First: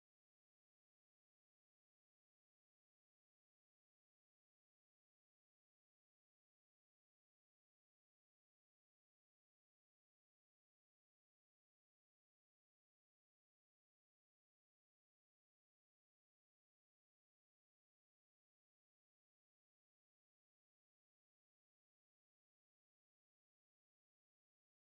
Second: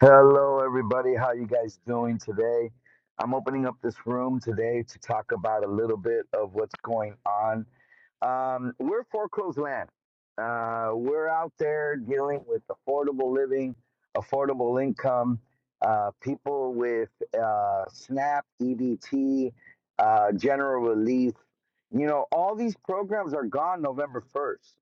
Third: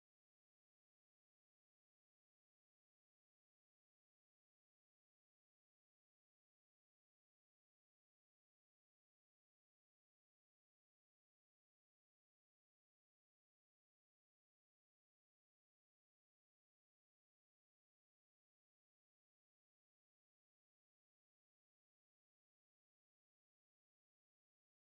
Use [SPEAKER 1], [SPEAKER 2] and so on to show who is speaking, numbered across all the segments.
[SPEAKER 1] Hello, everybody. How you guys doing today? I'm opening up this room today to talk about a little bit of what's going on. Um, we're foreclosed land. Uh, we're out there dealing with affordable living, affordable income, uh, people with uh, SNAP, EBT, uh, general relief. You know, all these programs are gone November 1st.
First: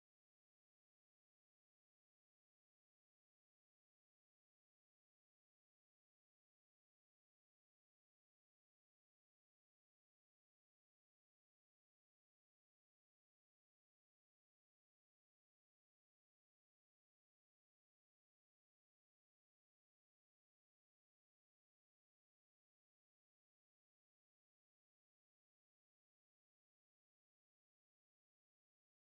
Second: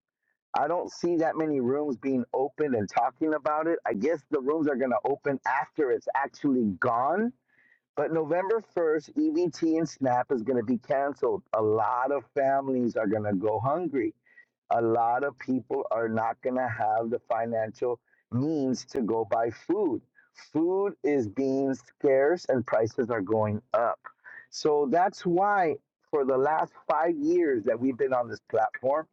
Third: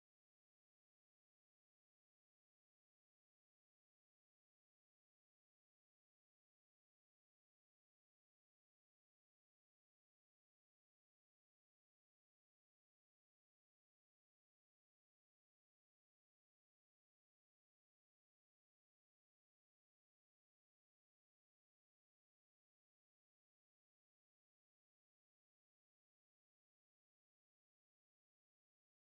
[SPEAKER 1] I don't see that many rooms being opened and talking about it. I guess the rooms are going to open after it's actually gone. But November 1st, EBT and SNAP is going to be canceled. A lot of families are going to go hungry a lot of people are not going to have the financial means to go buy food. Food is being scarce and prices are going up. So that's why, for the last five years that we've been on this platform,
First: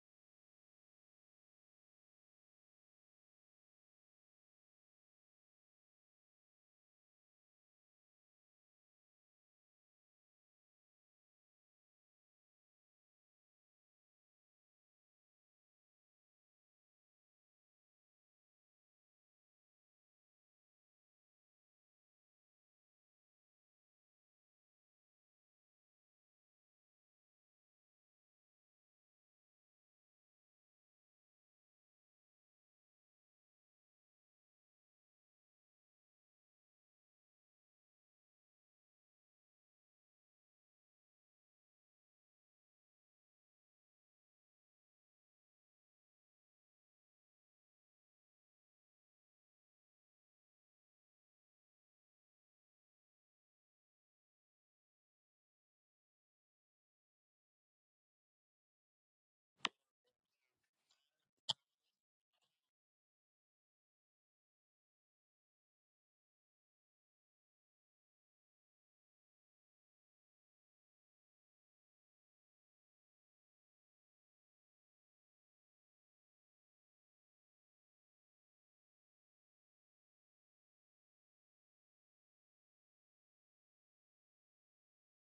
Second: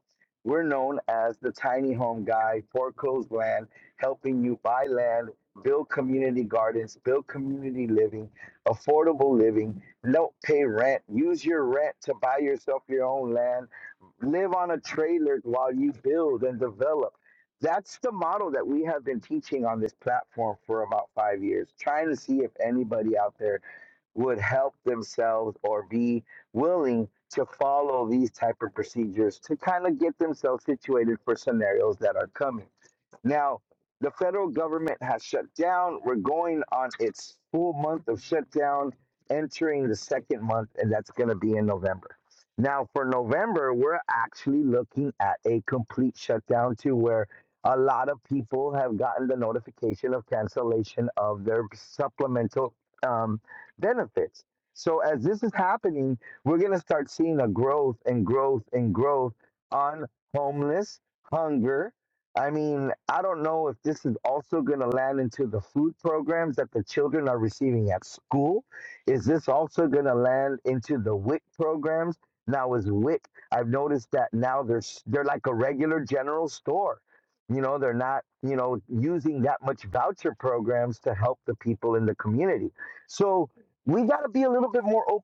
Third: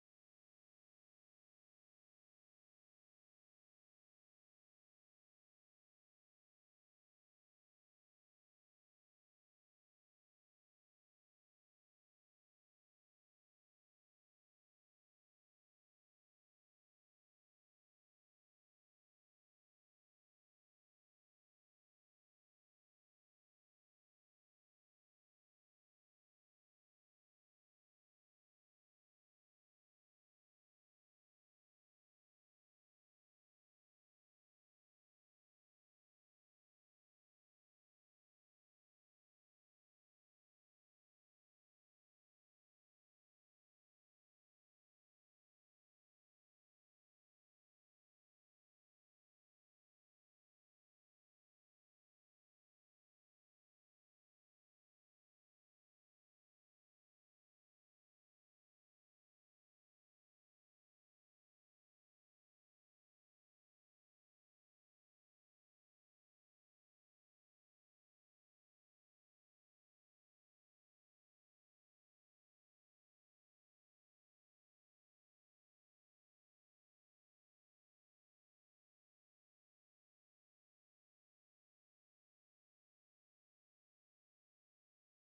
[SPEAKER 1] we're known as the tiny home guy, foreclosed land, helping you buy land, build community gardens, build community living, affordable living, don't pay rent, use your rent to buy yourself your own land live on a trailer while you build and develop. That's the model that we have been teaching on this platform for about five years, trying to see if anybody out there would help themselves or be willing to follow these type of procedures to kind of get themselves situated for scenarios that are coming. Now, the federal government has shut down. We're going on its full month of shutdown, entering the second month, and that's going to be in November. Now, for November, we're actually looking at a complete shutdown to where a lot of people have gotten the notification of cancellation of their supplemental um, benefits. So, as this is happening, we're going to start seeing a growth and growth and growth on homeless, hunger, I mean, I don't know if this is also going to land into the food programs that the children are receiving at school. Is this also going to land into the WIC programs? Now, is WIC, I've noticed that now they're, s- they're like a regular general store. You know, they're not, you know, using that much voucher programs to help the people in the community. So we got to be a little bit more open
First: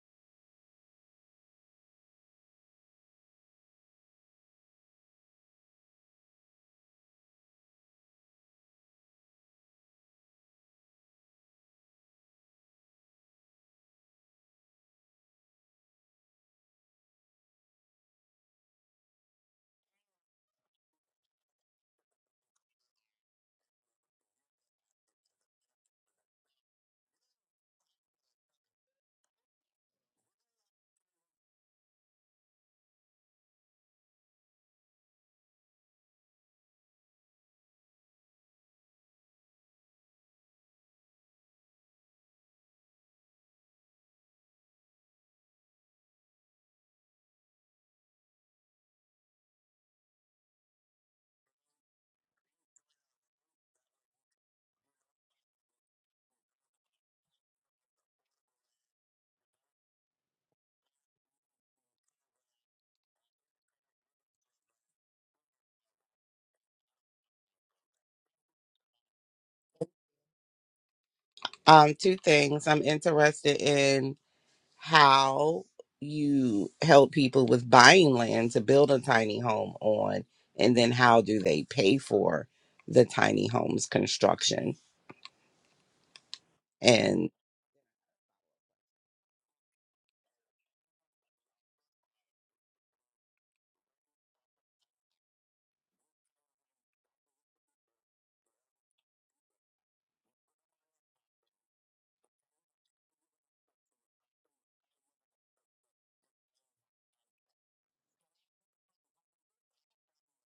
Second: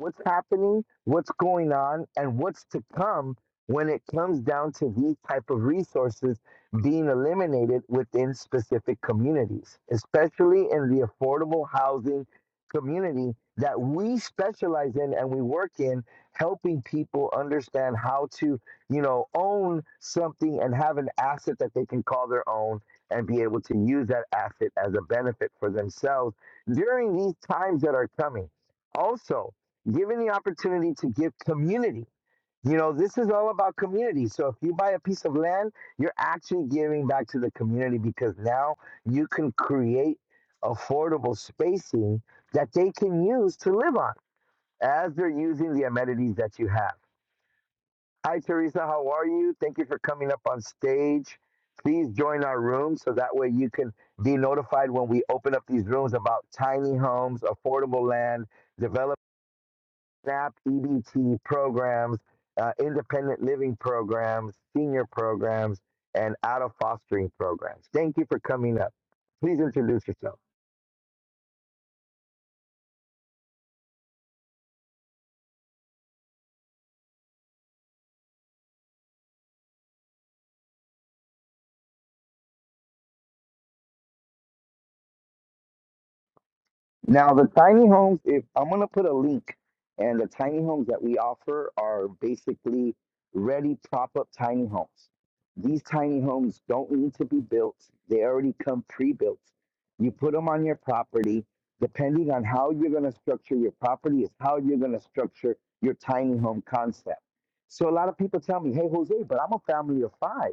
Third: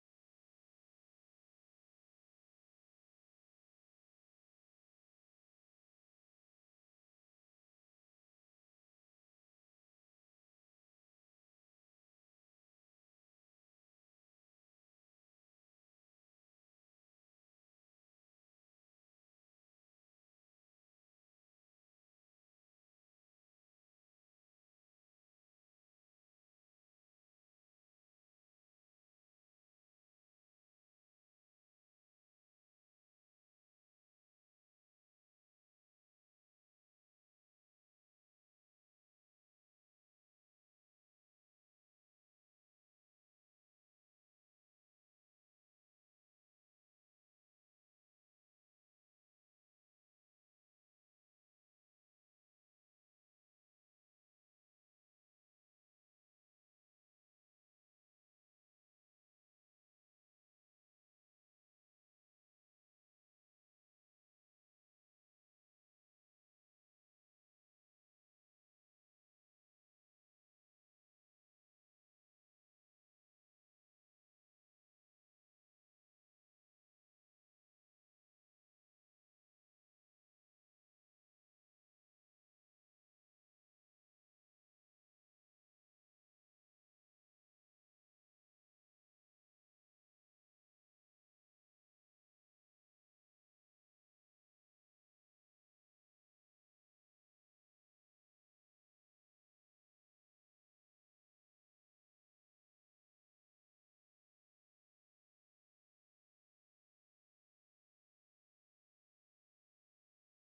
[SPEAKER 1] what's happening, what's going on, and what's to come when it comes down to these type of resources being eliminated within specific communities, especially in the affordable housing community that we specialize in and we work in helping people understand how to, you know, own something and have an asset that they can call their own and be able to use that asset as a benefit for themselves during these times that are coming. Also, given the opportunity to give community. You know, this is all about community. So if you buy a piece of land, you're actually giving back to the community because now you can create affordable spacing that they can use to live on as they're using the amenities that you have. Hi, Teresa. How are you? Thank you for coming up on stage. Please join our room so that way you can be notified when we open up these rooms about tiny homes, affordable land, development. SNAP, EBT programs, uh, independent living programs, senior programs, and out of fostering programs. Thank you for coming up. Please introduce yourself.
[SPEAKER 2] Um, two things. I'm interested in how you help people with buying land to build a tiny home on, and then how do they pay for the tiny homes construction? And
[SPEAKER 1] Now, the tiny homes, if I'm going to put a link, and the tiny homes that we offer are basically ready prop up tiny homes. These tiny homes don't need to be built, they already come pre built. You put them on your property. Depending on how you're going to structure your property, is how you're going to structure your tiny home concept. So, a lot of people tell me, Hey, Jose, but I'm a family of five.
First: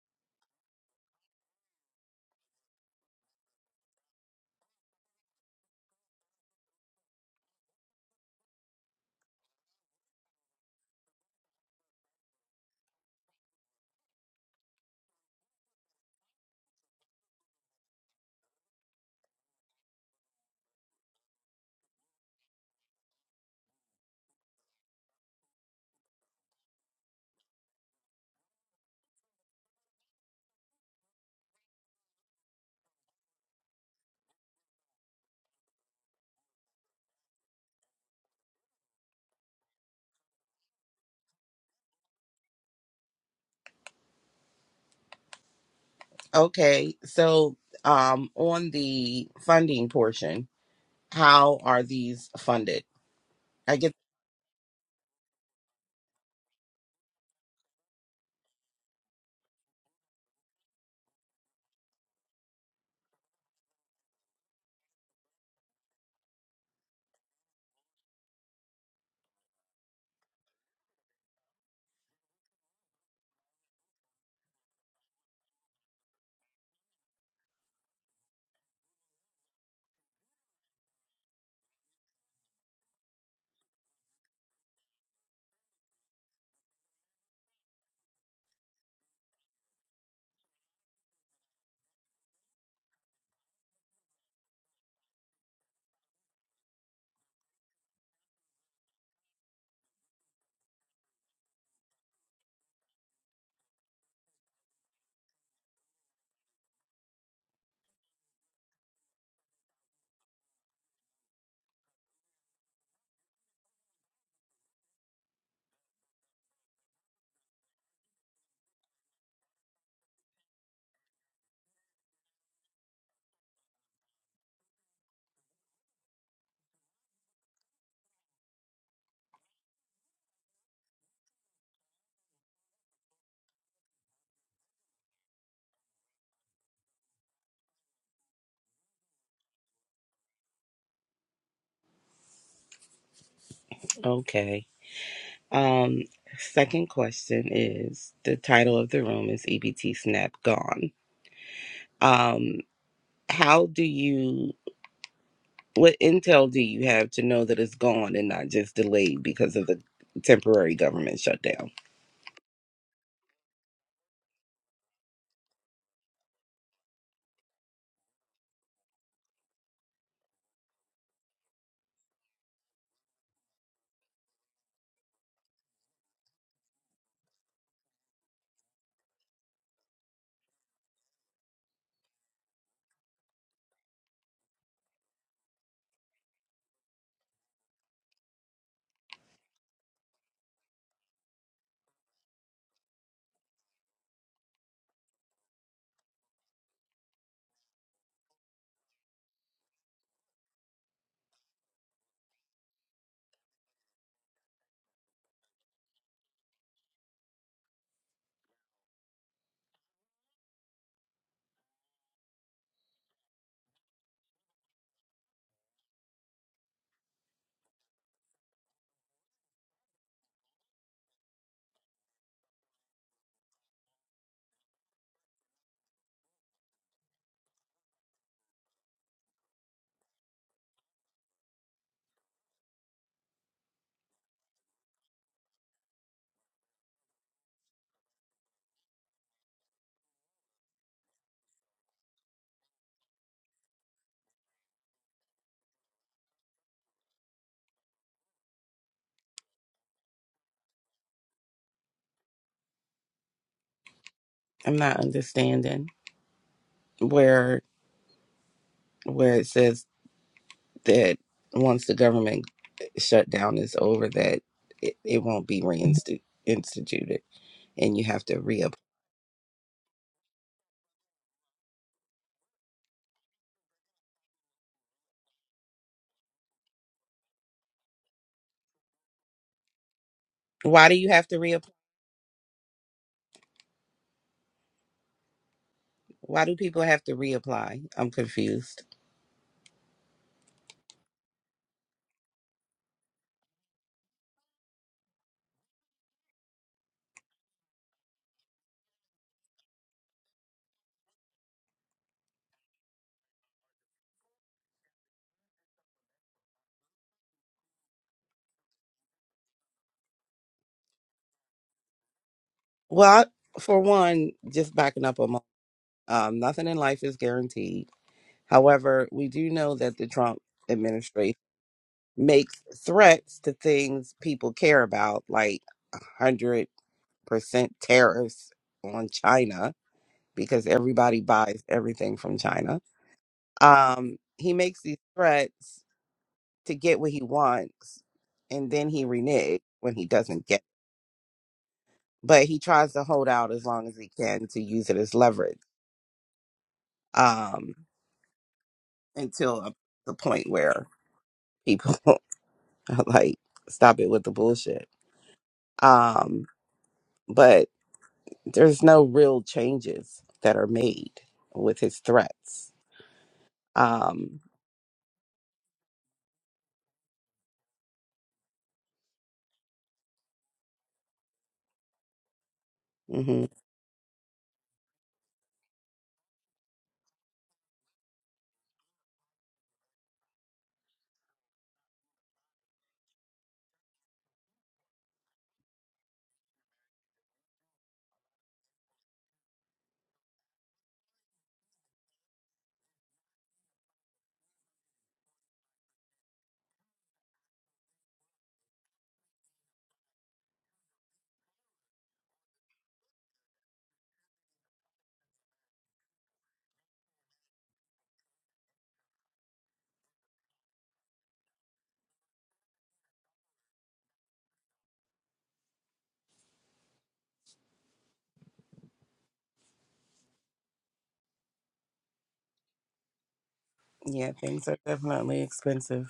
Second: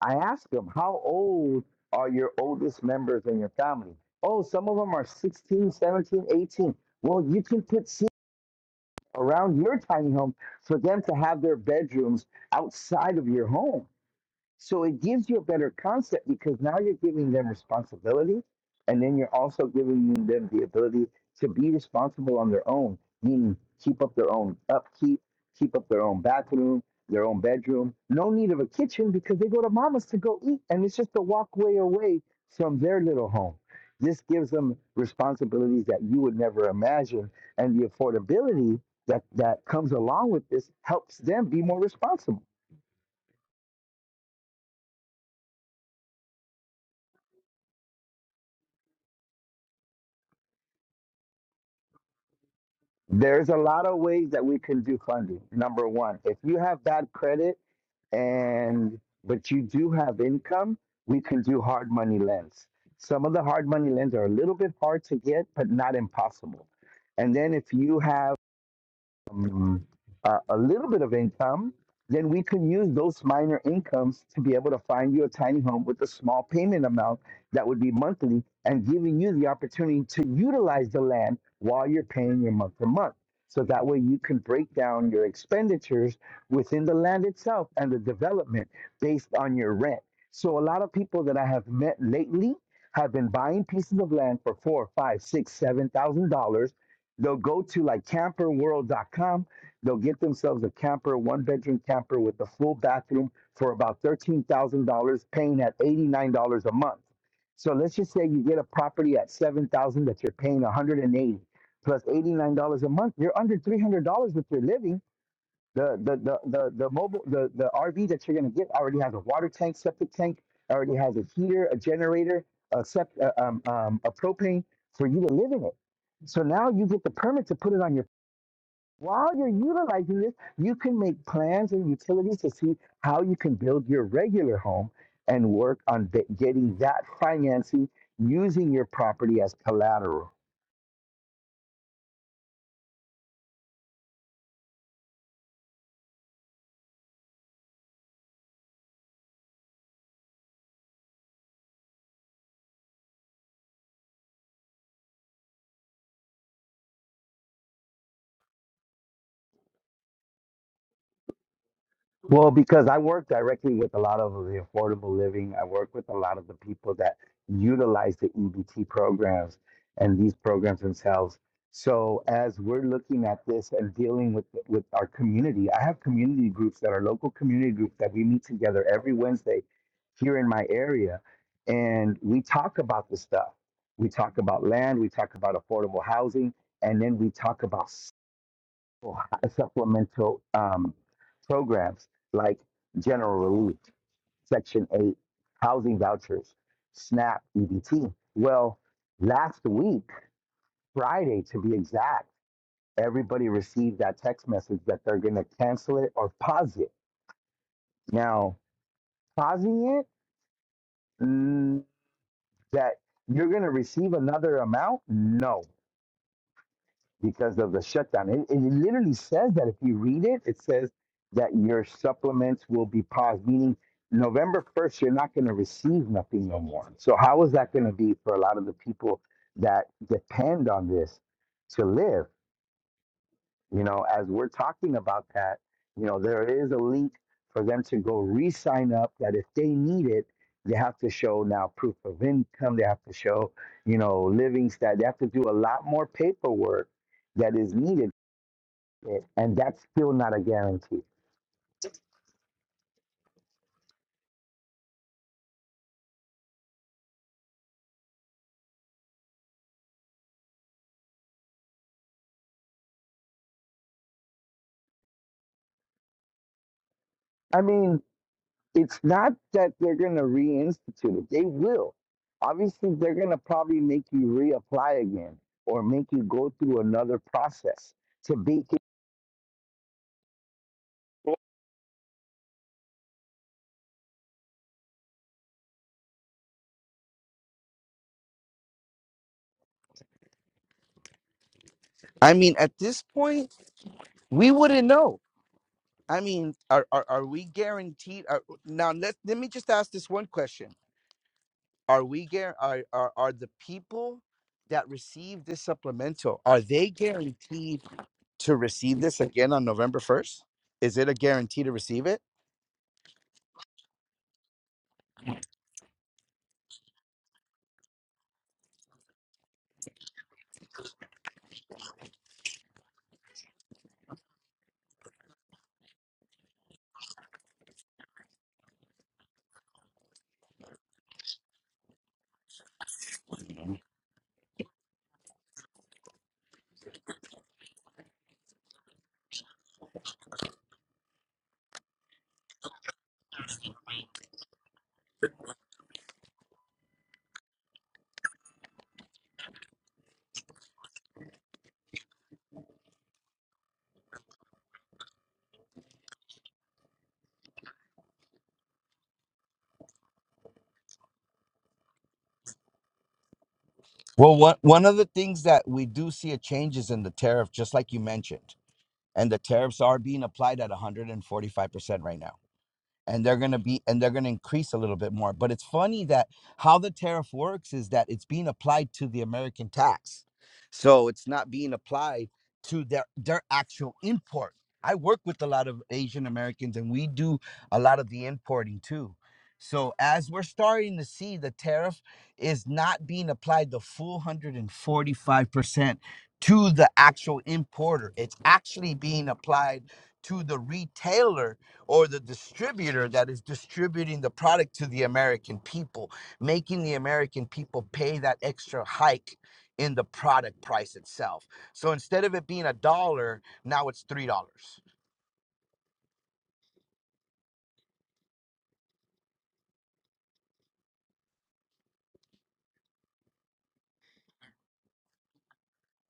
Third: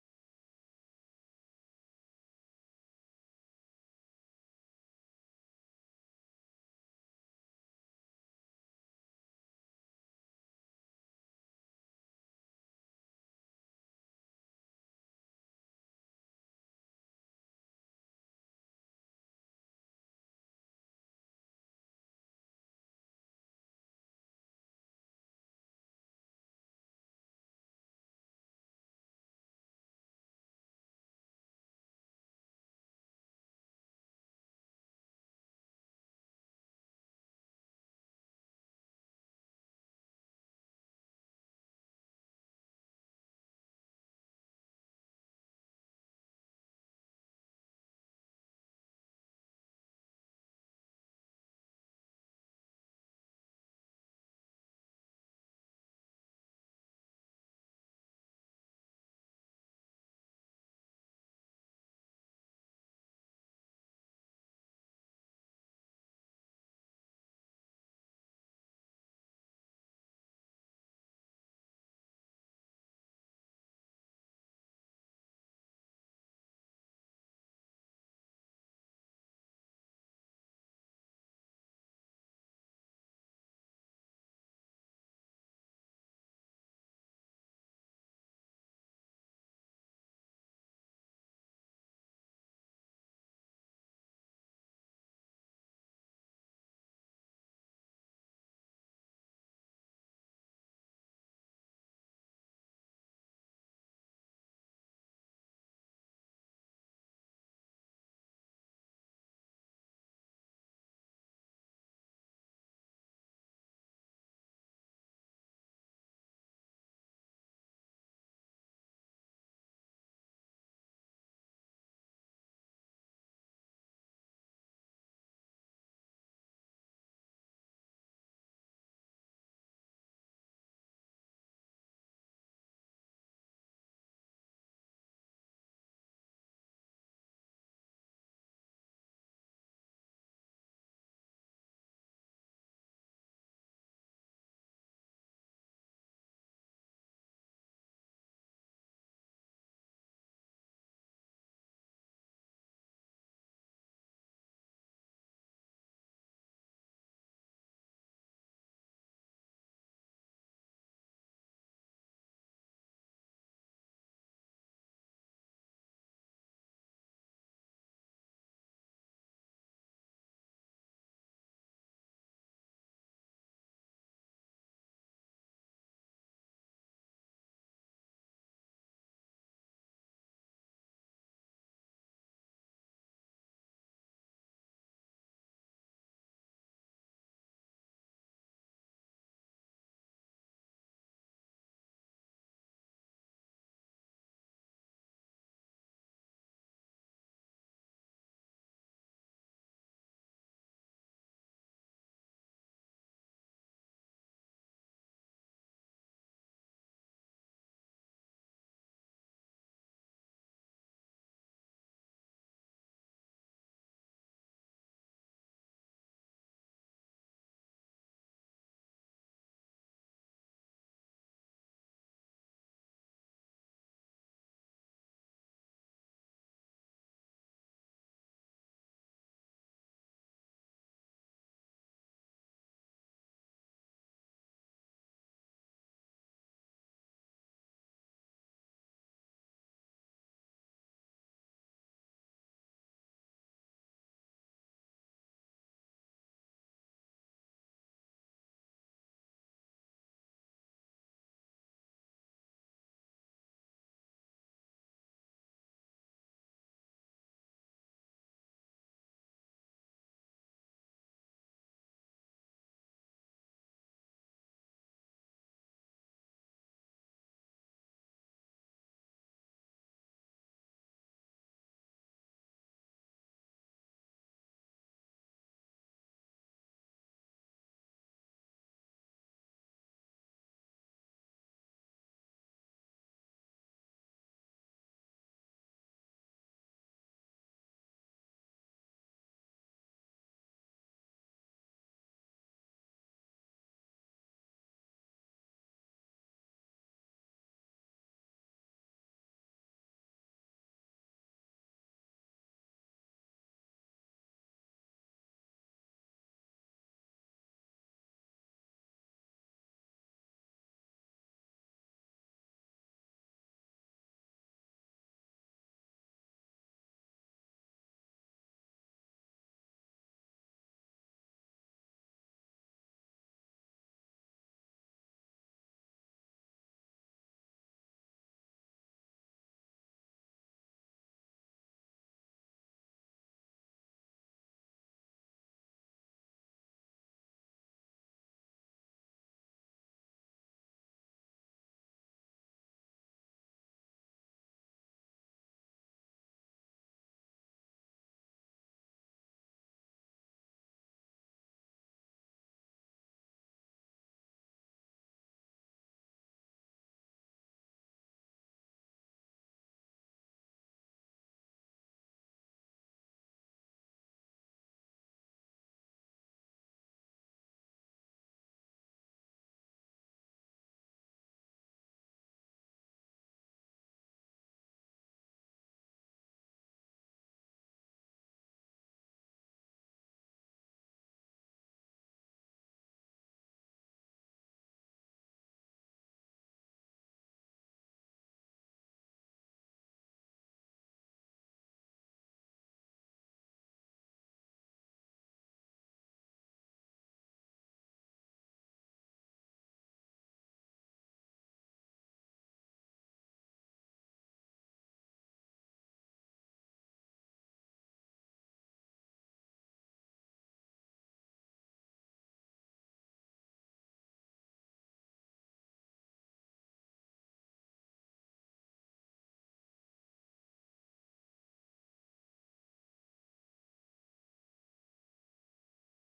[SPEAKER 1] I asked them, how old are your oldest members in your family? Oh, some of them are 16, 17, 18. Well, you can put seats around your tiny home for them to have their bedrooms outside of your home. So it gives you a better concept because now you're giving them responsibility and then you're also giving them the ability to be responsible on their own, meaning keep up their own upkeep, keep up their own bathroom, their own bedroom. No need of a kitchen because they go to mama's to go eat and it's just a walkway away from their little home. This gives them responsibilities that you would never imagine. And the affordability that, that comes along with this helps them be more responsible
[SPEAKER 2] okay, so um, on the funding portion, how are these funded?
[SPEAKER 1] There's a
[SPEAKER 2] I
[SPEAKER 1] lot
[SPEAKER 2] get
[SPEAKER 1] of ways that we can do funding. Number one, if you have bad credit and but you do have income, we can do hard money lends. Some of the hard money lends are a little bit hard to get, but not impossible. And then if you have um, a, a little bit of income, then we can use those minor incomes to be able to find you a tiny home with a small payment amount that would be monthly and giving you the opportunity to utilize the land while you're paying your month to month. So that way you can break down your expenditures within the land itself and the development based on your rent. So a lot of people that I have met lately have been buying pieces of land for four, five, six, seven thousand dollars They'll go to like camperworld.com. They'll get themselves a camper, one bedroom camper with a full bathroom for about $13,000, paying at $89 a month. So let's just say you get a property at 7,000 that you're paying 180 $89 a month. You're under $300 if you're living the the the the, the mobile the, the RV that you're gonna get already has a water tank, septic tank, already has a heater, a generator, a sept, uh, um, um, a propane for you to live in it. So now you get the permit to put it on your. While you're utilizing this, you can make plans and utilities to see how you can build your regular home and work on be- getting that financing using your property as collateral.
[SPEAKER 2] okay. Um, second question is the title of the room is EBT Snap Gone. Um, how do you? What intel do you have to know that it's gone and not just delayed because of the temporary government shutdown?
[SPEAKER 1] Well, because I work directly with a lot of the affordable living, I work with a lot of the people that utilize the EBT programs and these programs themselves. So as we're looking at this and dealing with with our community, I have community groups that are local community groups that we meet together every Wednesday here in my area, and we talk about this stuff. We talk about land, we talk about affordable housing, and then we talk about for supplemental um, programs like general relief, Section 8, housing vouchers, SNAP, EBT. Well, last week, Friday to be exact, everybody received that text message that they're going to cancel it or pause it. Now, pausing it, mm, that you're going to receive another amount? No because of the shutdown. It, it literally says that if you read it, it says that your supplements will be paused, meaning November 1st, you're not going to receive nothing no more. So, how is that going to be for a lot of the people that depend on this to live? You know, as we're talking about that, you know, there is a link for them to go re sign up that if they need it, they have to show now proof of income, they have to show, you know, living stat, they have to do a lot more paperwork that is needed it, and that's still not a guarantee.
[SPEAKER 2] I'm not understanding where where it says that once the government shutdown is over, that it, it won't be reinstituted
[SPEAKER 1] I
[SPEAKER 2] and
[SPEAKER 1] mean,
[SPEAKER 2] you have to reapply.
[SPEAKER 1] it's not that they're going to reinstitute it. They will. Obviously, they're going to probably make you reapply again or make you go through another process to be.
[SPEAKER 2] Why do you have to reapply? Why do people have to reapply? I'm confused.
[SPEAKER 1] I mean, at this point, we wouldn't know. I mean, are are, are we guaranteed? Are, now, let let me just ask this one question: Are we guar? Are, are are the people that receive this supplemental? Are they guaranteed? to receive this again on November 1st? Is it a guarantee to receive it?
[SPEAKER 2] Well, for one, just backing up a moment, um, nothing in life is guaranteed. However, we do know that the Trump makes threats to things people care about, like 100% tariffs on China, because everybody buys everything from China. Um, he makes these threats to get what he wants, and then he reneges when he doesn't get it. But he tries to hold out as long as he can to use it as leverage um, until a, the point where people are like, stop it with the bullshit. Um, but. there's no real changes that are made with his threats.
[SPEAKER 1] Well,
[SPEAKER 2] Um,
[SPEAKER 1] one one of the things that we do see a change is in the tariff, just like you mentioned, and the tariffs are being applied at 145 percent right now. and they're
[SPEAKER 2] hmm
[SPEAKER 1] going to be and they're going to increase a little bit more but it's funny that how the tariff works is that it's being applied to the american tax so it's not being applied to their their actual import i work with a lot of asian americans and we do a lot of the importing too so as we're starting to see the tariff is not being applied the full 145% to the actual importer it's actually being applied to the retailer or the distributor that is distributing the product to the American people, making the American people pay that extra hike in the product price itself. So instead of it being a dollar, now it's three dollars.
[SPEAKER 2] Yeah, things are definitely expensive.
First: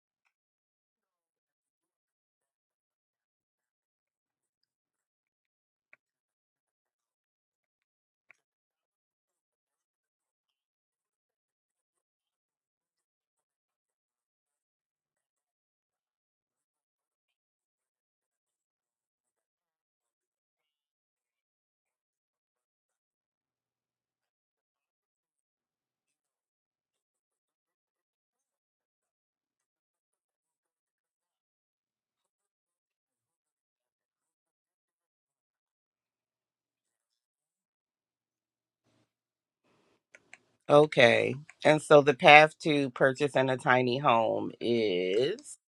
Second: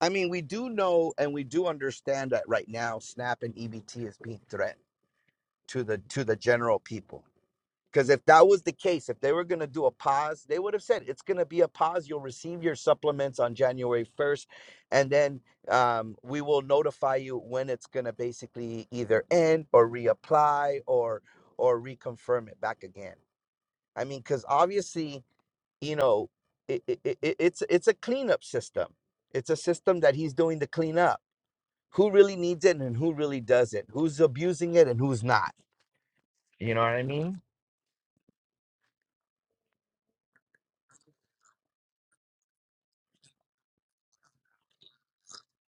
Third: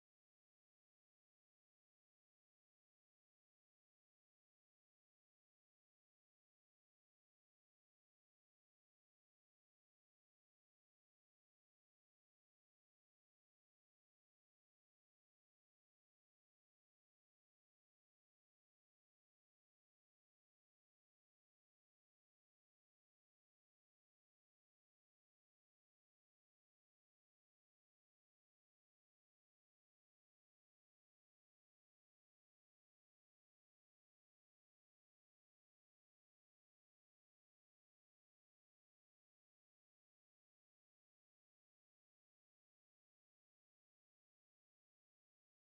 [SPEAKER 1] I mean, we do know and we do understand that right now SNAP and EBT is being threatened to the to the general people. Because if that was the case, if they were going to do a pause, they would have said it's going to be a pause. You'll receive your supplements on January 1st, and then um, we will notify you when it's going to basically either end or reapply or or reconfirm it back again. I mean, because obviously, you know, it, it, it, it's it's a cleanup system. It's a system that he's doing to clean up. Who really needs it and who really doesn't? Who's abusing it and who's not? You know,
[SPEAKER 2] Okay. And so the path to purchasing a tiny home is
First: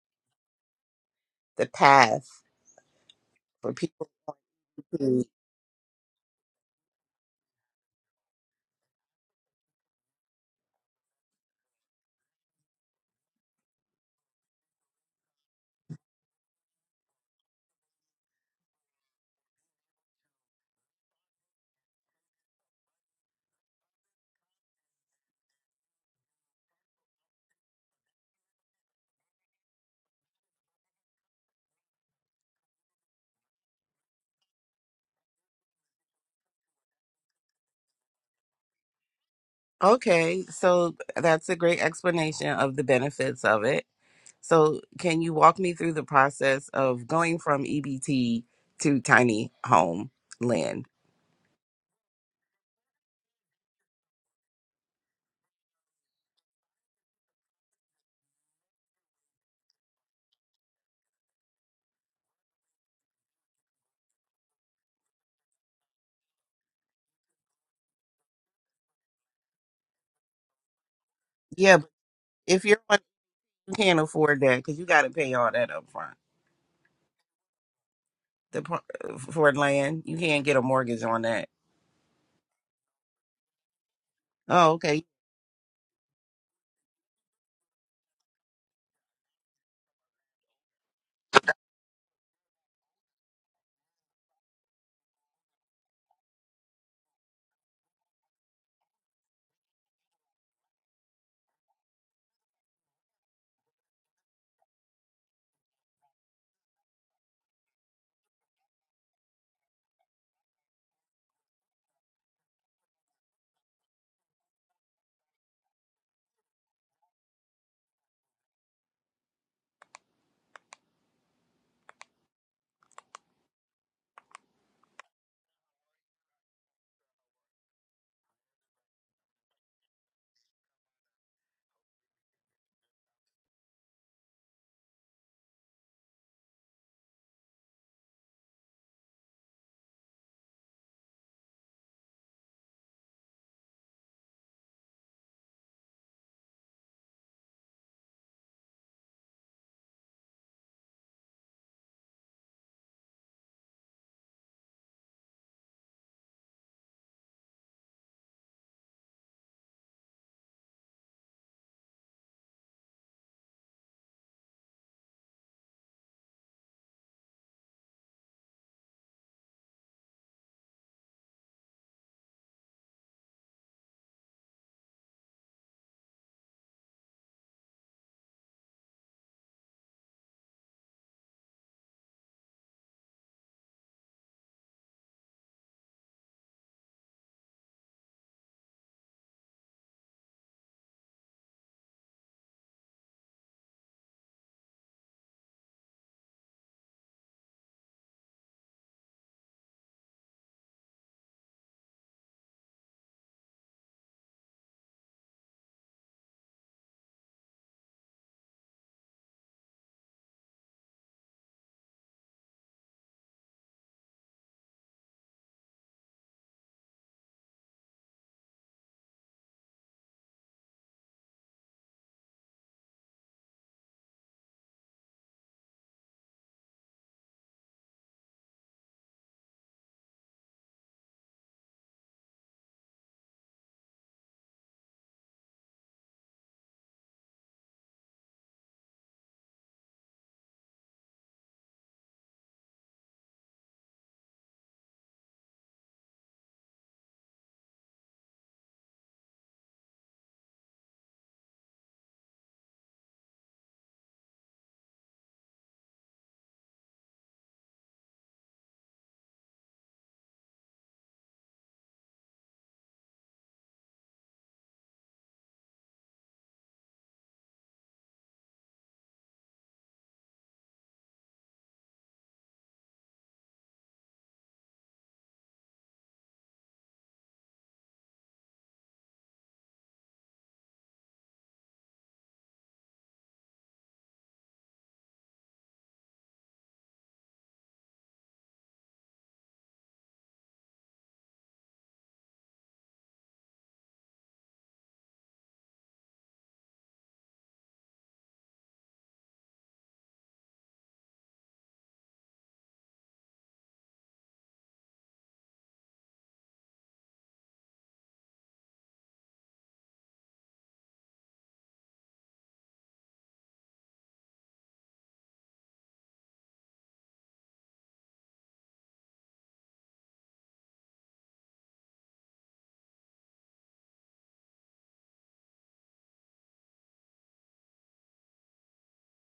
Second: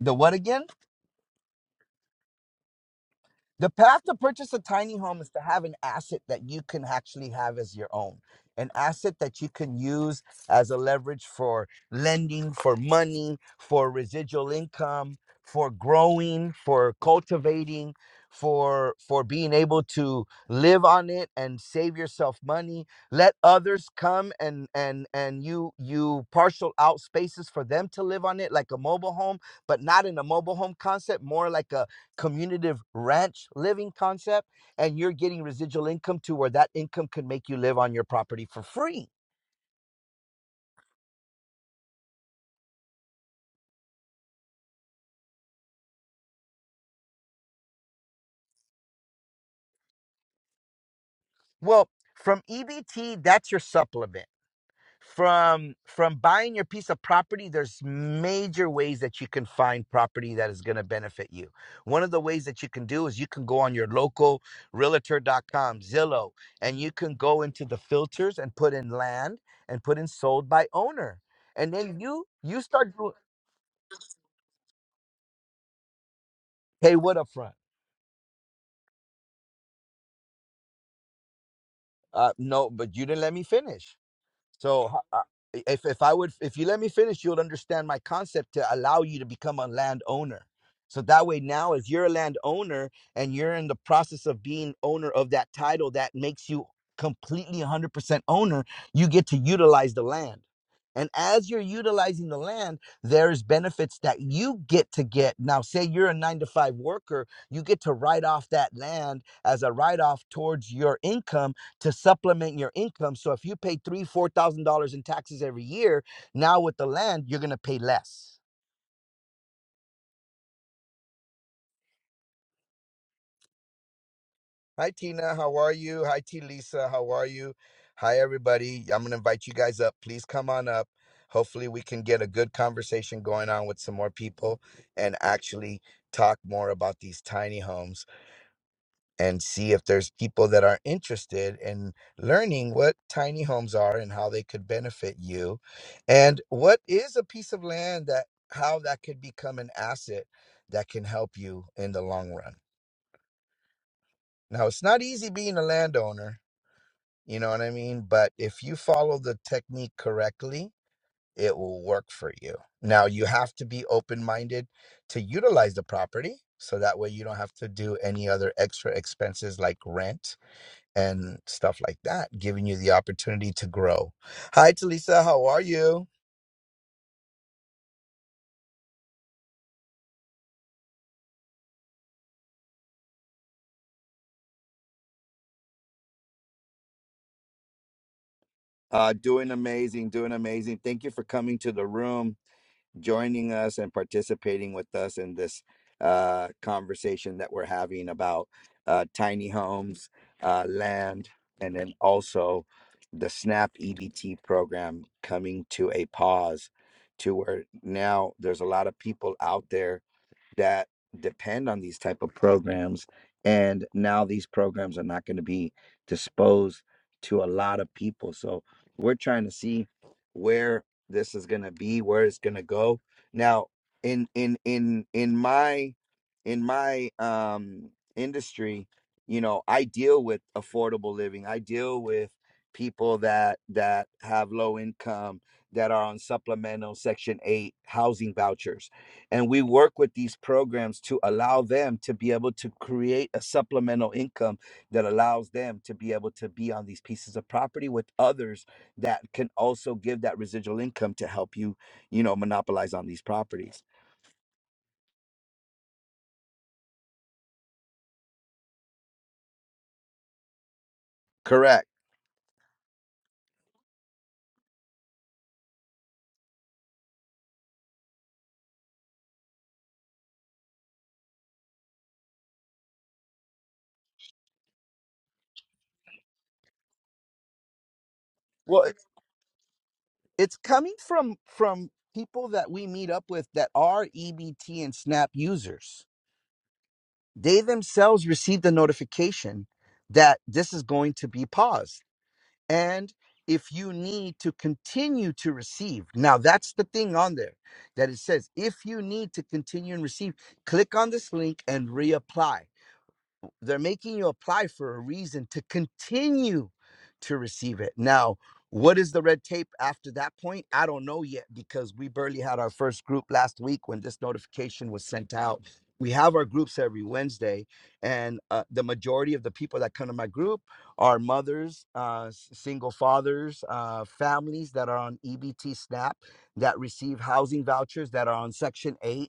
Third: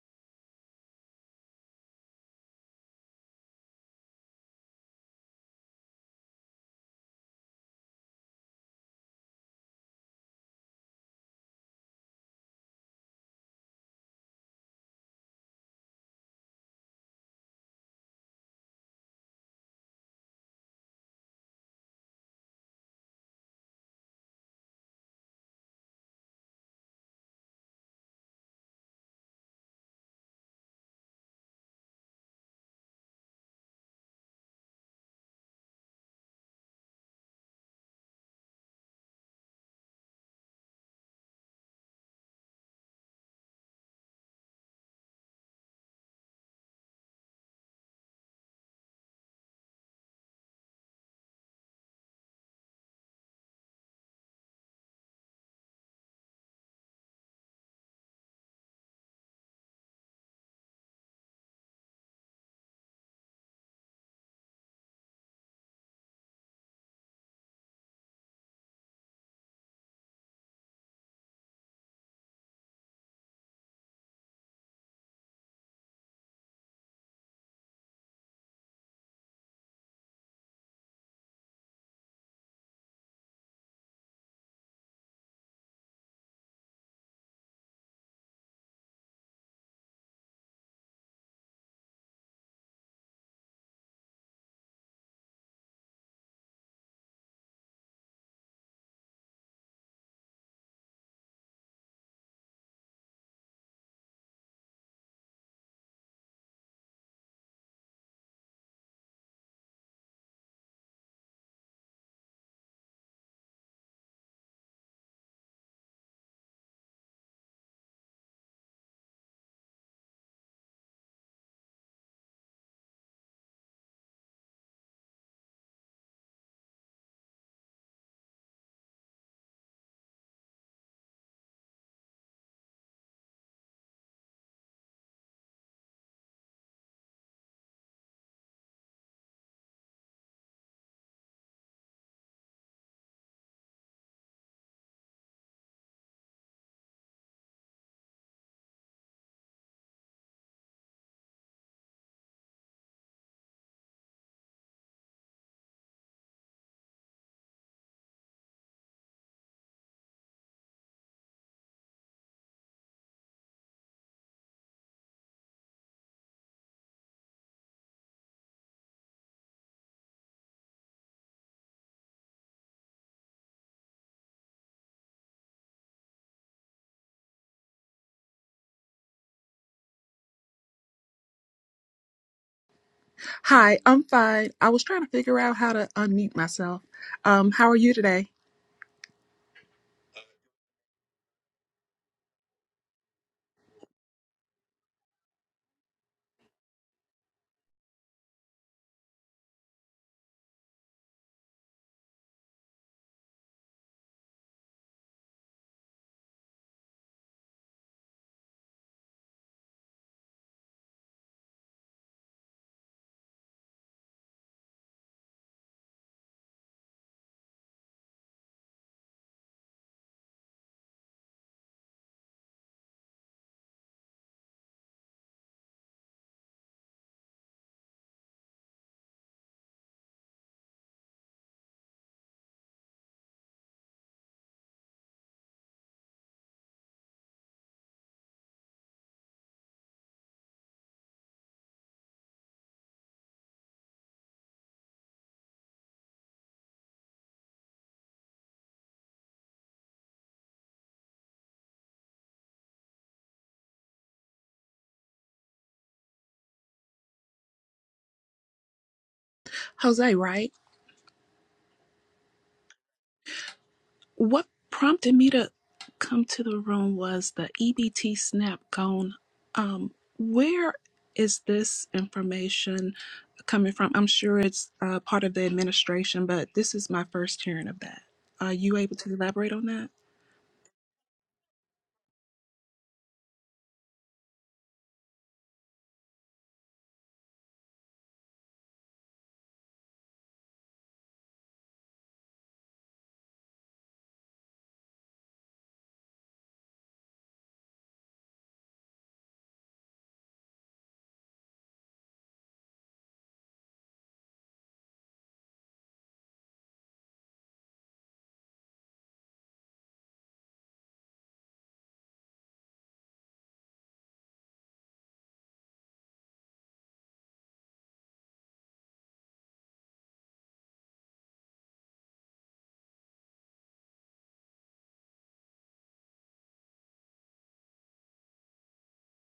[SPEAKER 1] the what again?
[SPEAKER 2] the path
[SPEAKER 1] The
[SPEAKER 2] for
[SPEAKER 1] path
[SPEAKER 2] people.
[SPEAKER 1] to purchase a tiny home is to have an asset that you can actually have as your own, an asset that you can use as a leverage for lending, for money, for residual income, for growing, for cultivating, for for being able to live on it and save yourself money. Let others come and and and you you parcel out spaces for them to live on it like a mobile home, but not in a mobile home concept, more like a community ranch living concept and you're getting residual income to where that income can make you live on your property for free
[SPEAKER 2] Okay, so that's a great explanation of the benefits of it. So, can you walk me through the process of going from EBT to tiny home land?
[SPEAKER 1] well from ebt that's your supplement from from buying your piece of property there's major ways that you can find property that is going to benefit you one of the ways that you can do is you can go on your local Realtor dot com, zillow and you can go into the filters and put in land and put in sold by owner and
[SPEAKER 2] Yeah, but
[SPEAKER 1] then you you
[SPEAKER 2] if you're
[SPEAKER 1] start doing
[SPEAKER 2] you can't afford that because you got to pay all that up front.
[SPEAKER 1] hey what up front
[SPEAKER 2] the par- for land. You can't get a mortgage on that.
[SPEAKER 1] Uh, no, but you didn't let me finish.
[SPEAKER 2] Oh,
[SPEAKER 1] So ho-
[SPEAKER 2] okay.
[SPEAKER 1] uh, if if I would, if you let me finish, you would understand my concept to allow you to become a landowner. So that way, now if you're a landowner and you're in the process of being owner of that title, that makes you completely 100% owner. You get to utilize the land. And as you're utilizing the land, there's benefits that you get to get. Now, say you're a nine to five worker, you get to write off that land as a write off towards your income to supplement your income. So if you pay three, four thousand dollars in taxes every year, now with the land, you're gonna pay less. Hi Tina, how are you? Hi T Lisa, how are you? Hi everybody. I'm gonna invite you guys up. Please come on up. Hopefully we can get a good conversation going on with some more people and actually talk more about these tiny homes. and see if there's people that are interested in learning what tiny homes are and how they could benefit you and what is a piece of land that how that could become an asset that can help you in the long run now it's not easy being a landowner you know what i mean but if you follow the technique correctly it will work for you now you have to be open-minded to utilize the property so that way you don't have to do any other extra expenses like rent and stuff like that, giving you the opportunity to grow. Hi, Talisa, how are you?
[SPEAKER 3] Hi, I'm fine. I was trying to figure out how to unmute myself. Um, how are you today?
[SPEAKER 1] Uh, doing amazing, doing amazing. Thank you for coming to the room, joining us, and participating with us in this uh, conversation that we're having about uh, tiny homes, uh, land, and then also the SNAP EBT program coming to a pause to where now there's a lot of people out there that depend on these type of programs and now these programs are not going to be disposed to a lot of people so we're trying to see where this is going to be where it's going to go now in in in in my in my um industry you know i deal with affordable living i deal with people that that have low income that are on supplemental section 8 housing vouchers and we work with these programs to allow them to be able to create a supplemental income that allows them to be able to be on these pieces of property with others that can also give that residual income to help you you know monopolize on these properties
[SPEAKER 3] Jose, right?
[SPEAKER 1] correct
[SPEAKER 3] What prompted me to come to the room was the EBT SNAP gone. Um, where is this information coming from? I'm sure it's uh, part of the administration, but this is my first hearing of that. Are you
[SPEAKER 1] well
[SPEAKER 3] able
[SPEAKER 1] it-
[SPEAKER 3] to elaborate on that?
[SPEAKER 1] it's coming from from people that we meet up with that are ebt and snap users they themselves received the notification that this is going to be paused and if you need to continue to receive now that's the thing on there that it says if you need to continue and receive click on this link and reapply they're making you apply for a reason to continue to receive it. Now, what is the red tape after that point? I don't know yet because we barely had our first group last week when this notification was sent out. We have our groups every Wednesday, and uh, the majority of the people that come to my group are mothers, uh, single fathers, uh, families that are on EBT SNAP that receive housing vouchers that are on Section 8